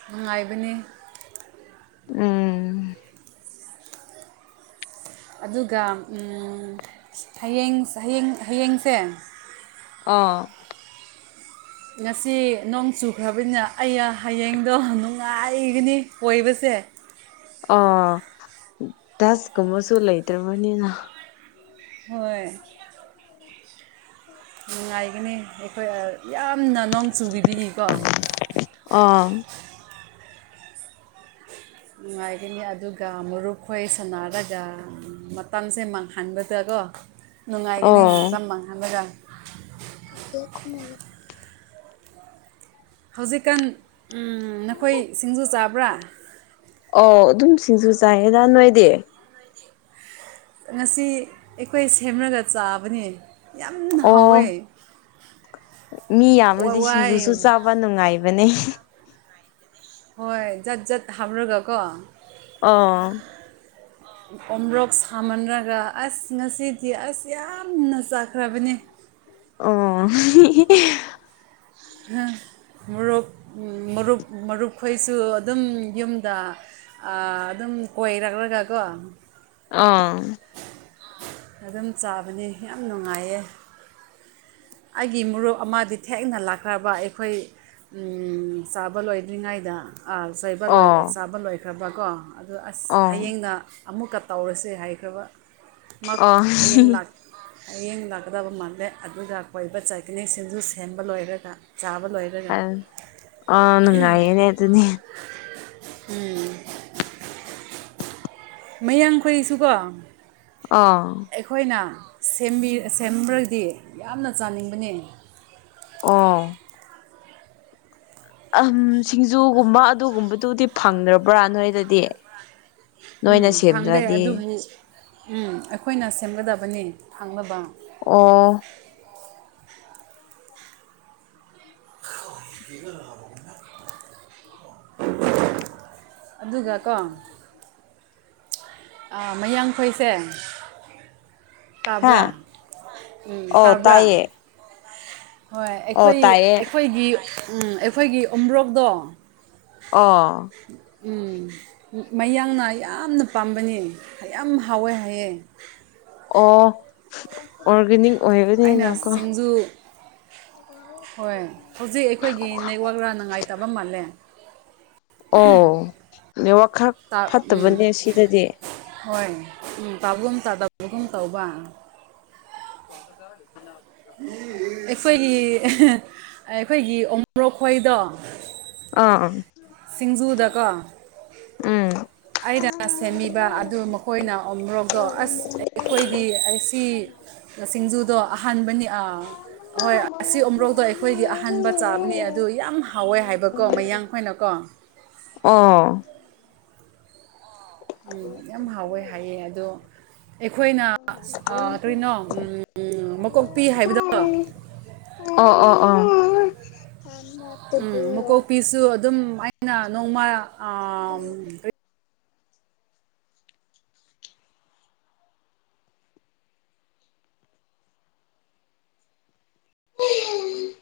ꯅꯨꯡꯉꯥꯏꯕꯅꯤ ꯎꯝ ꯑꯗꯨꯒ ꯍꯌꯦꯡ ꯍꯌꯦꯡ ꯍꯌꯦꯡꯁꯦ ꯑꯥ ꯉꯁꯤ ꯅꯣꯡ ꯆꯨꯈ꯭ꯔꯕꯅꯤꯅ ꯑꯩꯩꯅ ꯍꯌꯦꯡꯗꯣ ꯅꯨꯡꯉꯥꯏꯒꯅꯤ ꯀꯣꯏꯕꯁꯦ ꯑ ꯁꯀꯨꯝꯕꯁꯨ ꯂꯩꯇ꯭ꯔꯕꯅꯤꯅ ꯍꯣꯏ ꯅꯨꯡꯉꯥꯏꯒꯅꯤ ꯑꯩꯈꯣꯏ ꯌꯥꯝꯅ ꯅꯣꯡ ꯆꯨ ꯄꯤꯕꯤꯈꯤꯀꯣ ꯑꯥ ꯅꯨꯡꯉꯥꯏꯒꯅꯤ ꯑꯗꯨꯒ ꯃꯔꯨꯞ ꯈꯣꯏ ꯁꯅꯔꯒ ꯃꯇꯝꯁꯦ ꯃꯥꯡꯍꯟꯕꯗꯀꯣ [unintelligible] ꯅꯨꯡꯉꯥꯏꯒꯅꯤ ꯂꯝ ꯃꯥꯡꯍꯥꯡꯂꯒ ꯑꯦꯈꯨꯝ ꯃꯂ ꯍꯧꯖꯤꯛꯀꯥꯟ ꯅꯈꯣꯏ ꯁꯤꯡꯖꯨ ꯆꯥꯕ꯭ꯔꯥ ꯑꯣꯧ ꯑꯗꯨꯝ ꯁꯤꯡꯖꯨ ꯆꯥꯏꯌꯦꯗꯥ ꯅꯣꯏꯗꯤ ꯉꯁꯤ ꯑꯩꯈꯣꯏ ꯁꯦꯝꯂꯒ ꯆꯥꯕꯅꯦ ꯌꯥꯝꯅ ꯍꯥꯎꯋꯦ ꯑꯣ ꯃꯤ ꯌꯥꯝꯗꯤ ꯁꯤꯡꯖꯨꯁꯨ ꯍꯋꯥꯏ ꯆꯥꯕ ꯅꯨꯡꯉꯥꯏꯕꯅꯦ ꯍꯣꯏ ꯖꯥꯠ ꯖꯥꯠ ꯍꯥꯞꯔꯒꯀꯣ ꯑꯥ [unintelligible] ꯑꯣꯔꯣꯛ ꯁꯥꯃꯟꯔꯒ ꯑꯁ ꯉꯁꯤꯗꯤ ꯑꯁ ꯌꯥꯝꯅ ꯆꯥꯈ꯭ꯔꯕꯅꯤ ꯑꯣ ꯎꯝ ꯃꯔꯨꯞ ꯃꯔꯨꯞ ꯃꯔꯨꯞꯈꯣꯏꯁꯨ ꯑꯗꯨꯝ ꯌꯨꯝꯗ ꯑ ꯑꯗꯨꯝ ꯀꯣꯏꯔꯛꯂꯒꯀꯣ ꯑ ꯑꯗꯨꯝ ꯆꯥꯕꯅꯤ ꯌꯥꯝ ꯅꯨꯡꯉꯥꯏꯌꯦ ꯑꯩꯒꯤ ꯃꯨꯞ ꯑꯃꯗꯤ ꯊꯦꯡꯅ ꯂꯥꯛꯈ꯭ꯔꯕ ꯑꯩꯈꯣꯏ ꯁꯥꯕ ꯂꯣꯏꯗ꯭ꯔꯤꯉꯩꯗ ꯆꯩꯕ ꯂꯣꯏ ꯑꯣ ꯆꯥꯕ ꯂꯣꯏꯈ꯭ꯔꯕꯀꯣ ꯑꯗꯨꯗ ꯑꯁ ꯑꯣ ꯍꯌꯦꯡꯅ ꯑꯃꯨꯛꯀ ꯇꯧꯔꯁꯦ ꯍꯥꯏꯈ꯭ꯔꯕꯃꯛ ꯑꯣ ꯍꯌꯦꯡ [unintelligible] ꯍꯌꯦꯡ ꯂꯥꯛꯀꯗꯕ ꯃꯥꯜꯂꯦ ꯑꯗꯨꯒ ꯀꯣꯏꯕ ꯆꯥꯛꯀꯅꯤꯡꯁꯤꯡꯁꯨ ꯁꯦꯝꯕ ꯂꯣꯏꯔꯒ ꯆꯥꯕ ꯂꯣꯏꯔ ꯑ ꯑꯅꯨꯡ ꯉꯥꯏꯅꯦ ꯑꯗꯨꯅꯤ ꯎꯝ ꯃꯌꯥꯡꯈꯣꯏꯁꯨꯀꯣ ꯑꯥ ꯑꯩꯈꯣꯏꯅ ꯁꯦꯝꯕ꯭ꯔꯒꯗꯤ ꯌꯥꯝꯅ ꯆꯥꯅꯤꯡꯕꯅꯤ ꯑꯣ ꯑ ꯁꯤꯡꯖꯨꯒꯨꯝꯕ ꯑꯗꯨꯒꯨꯝꯕꯗꯨꯗꯤ ꯐꯪꯗ꯭ꯔꯕ꯭ꯔꯥ ꯅꯣꯏꯗꯗꯤ ꯎꯝ ꯅꯣꯏꯅ ꯐꯪꯗꯦ ꯑꯗꯨꯕꯨ ꯁꯦꯝꯗ꯭ꯔꯗꯤ ꯎꯝ ꯑꯩꯈꯣꯏꯅ ꯁꯦꯝꯒꯗꯕꯅꯤ ꯐꯥꯡꯅꯕ ꯑꯣ ꯑꯗꯨꯒ ꯀꯣ ꯥ ꯃꯌꯥꯡꯈꯣꯏꯁꯦ ꯍꯥ ꯇꯕ꯭ꯔꯥ ꯎ ꯑꯣ ꯇꯕ꯭ꯔꯥ ꯇꯥꯏꯌꯦ ꯍꯣꯏ ꯑꯣ ꯑꯩꯈꯣꯏ ꯇꯥꯏꯌꯦ ꯑꯩꯈꯣꯏꯒꯤ ꯑꯩꯈꯣꯏꯒꯤ ꯎꯝꯕ꯭ꯔꯣꯛꯇꯣ ꯑ ꯎꯝ ꯃꯌꯥꯡꯅ ꯌꯥꯝꯅ ꯄꯥꯝꯕꯅꯤ ꯌꯥꯝ ꯍꯥꯎꯋꯦ ꯍꯥꯏꯑꯦ ꯑꯣ ꯑꯣꯔꯒꯥꯅꯤꯛ ꯑꯩꯅ ꯑꯣꯏꯕꯅꯤꯅꯀꯣ ꯁꯤꯡꯖꯨ ꯍꯣꯏ ꯍꯧꯖꯤꯛ ꯑꯩꯈꯣꯏꯒꯤ ꯅꯦꯠꯋꯥꯛ ꯔ ꯅꯨꯡꯉꯥꯏꯇꯕ ꯃꯥꯜꯂꯦ ꯑꯣ ꯅꯋ ꯈꯥꯛ ꯎꯝ ꯍꯣꯏ ꯎꯝ ꯇꯥꯕꯒꯨꯝꯕꯒꯨꯝ ꯇꯧꯕ ꯇꯣꯣ ꯀꯌꯥ ꯑꯩꯈꯣꯏꯒꯤ ꯑꯩꯈꯣꯏꯒꯤ ꯎꯣꯔꯣꯛꯈꯣꯏꯗꯣ ꯑ ꯁꯤꯡꯖꯨꯗꯀ ꯎꯝ ꯑꯩꯅ ꯁꯦꯝꯃꯤꯕ ꯑꯗꯨ ꯃꯈꯣꯏꯅ ꯑꯣ꯭ꯔꯣꯛꯗꯣ ꯑꯁ ꯑꯩꯈꯣꯏꯗꯤ ꯑꯁꯤ ꯁꯤꯡꯖꯨꯗꯣ ꯑꯍꯥꯟꯕꯅꯤ ꯑꯥ ꯍꯣꯏ ꯑꯁꯤ ꯑꯃꯔꯣꯛꯗꯣ ꯑꯩꯈꯣꯏꯗꯤ ꯑꯍꯟꯕ ꯆꯥꯕꯅꯦ ꯑꯗꯨ ꯌꯥꯝ ꯍꯥꯎꯋꯦ ꯍꯥꯏꯕꯀꯣ ꯃꯌꯥꯡꯈꯣꯏꯅꯀꯣ ꯑꯥ ꯎꯝ ꯌꯥꯝ ꯍꯥꯎꯋꯦ ꯍꯥꯏꯌꯦ ꯑꯗꯣ ꯑꯩꯈꯣꯏꯅ ꯀꯔꯤꯅꯣ ꯃꯀꯣꯛꯄꯤ ꯍꯥꯏꯕꯗꯣ ꯑꯣ ꯑꯣ ꯑꯣ ꯎꯝ ꯃꯨꯀꯣꯛꯄꯤꯁꯨ ꯑꯗꯨꯝ ꯑꯩꯅ ꯅꯣꯡꯃ ꯎꯝ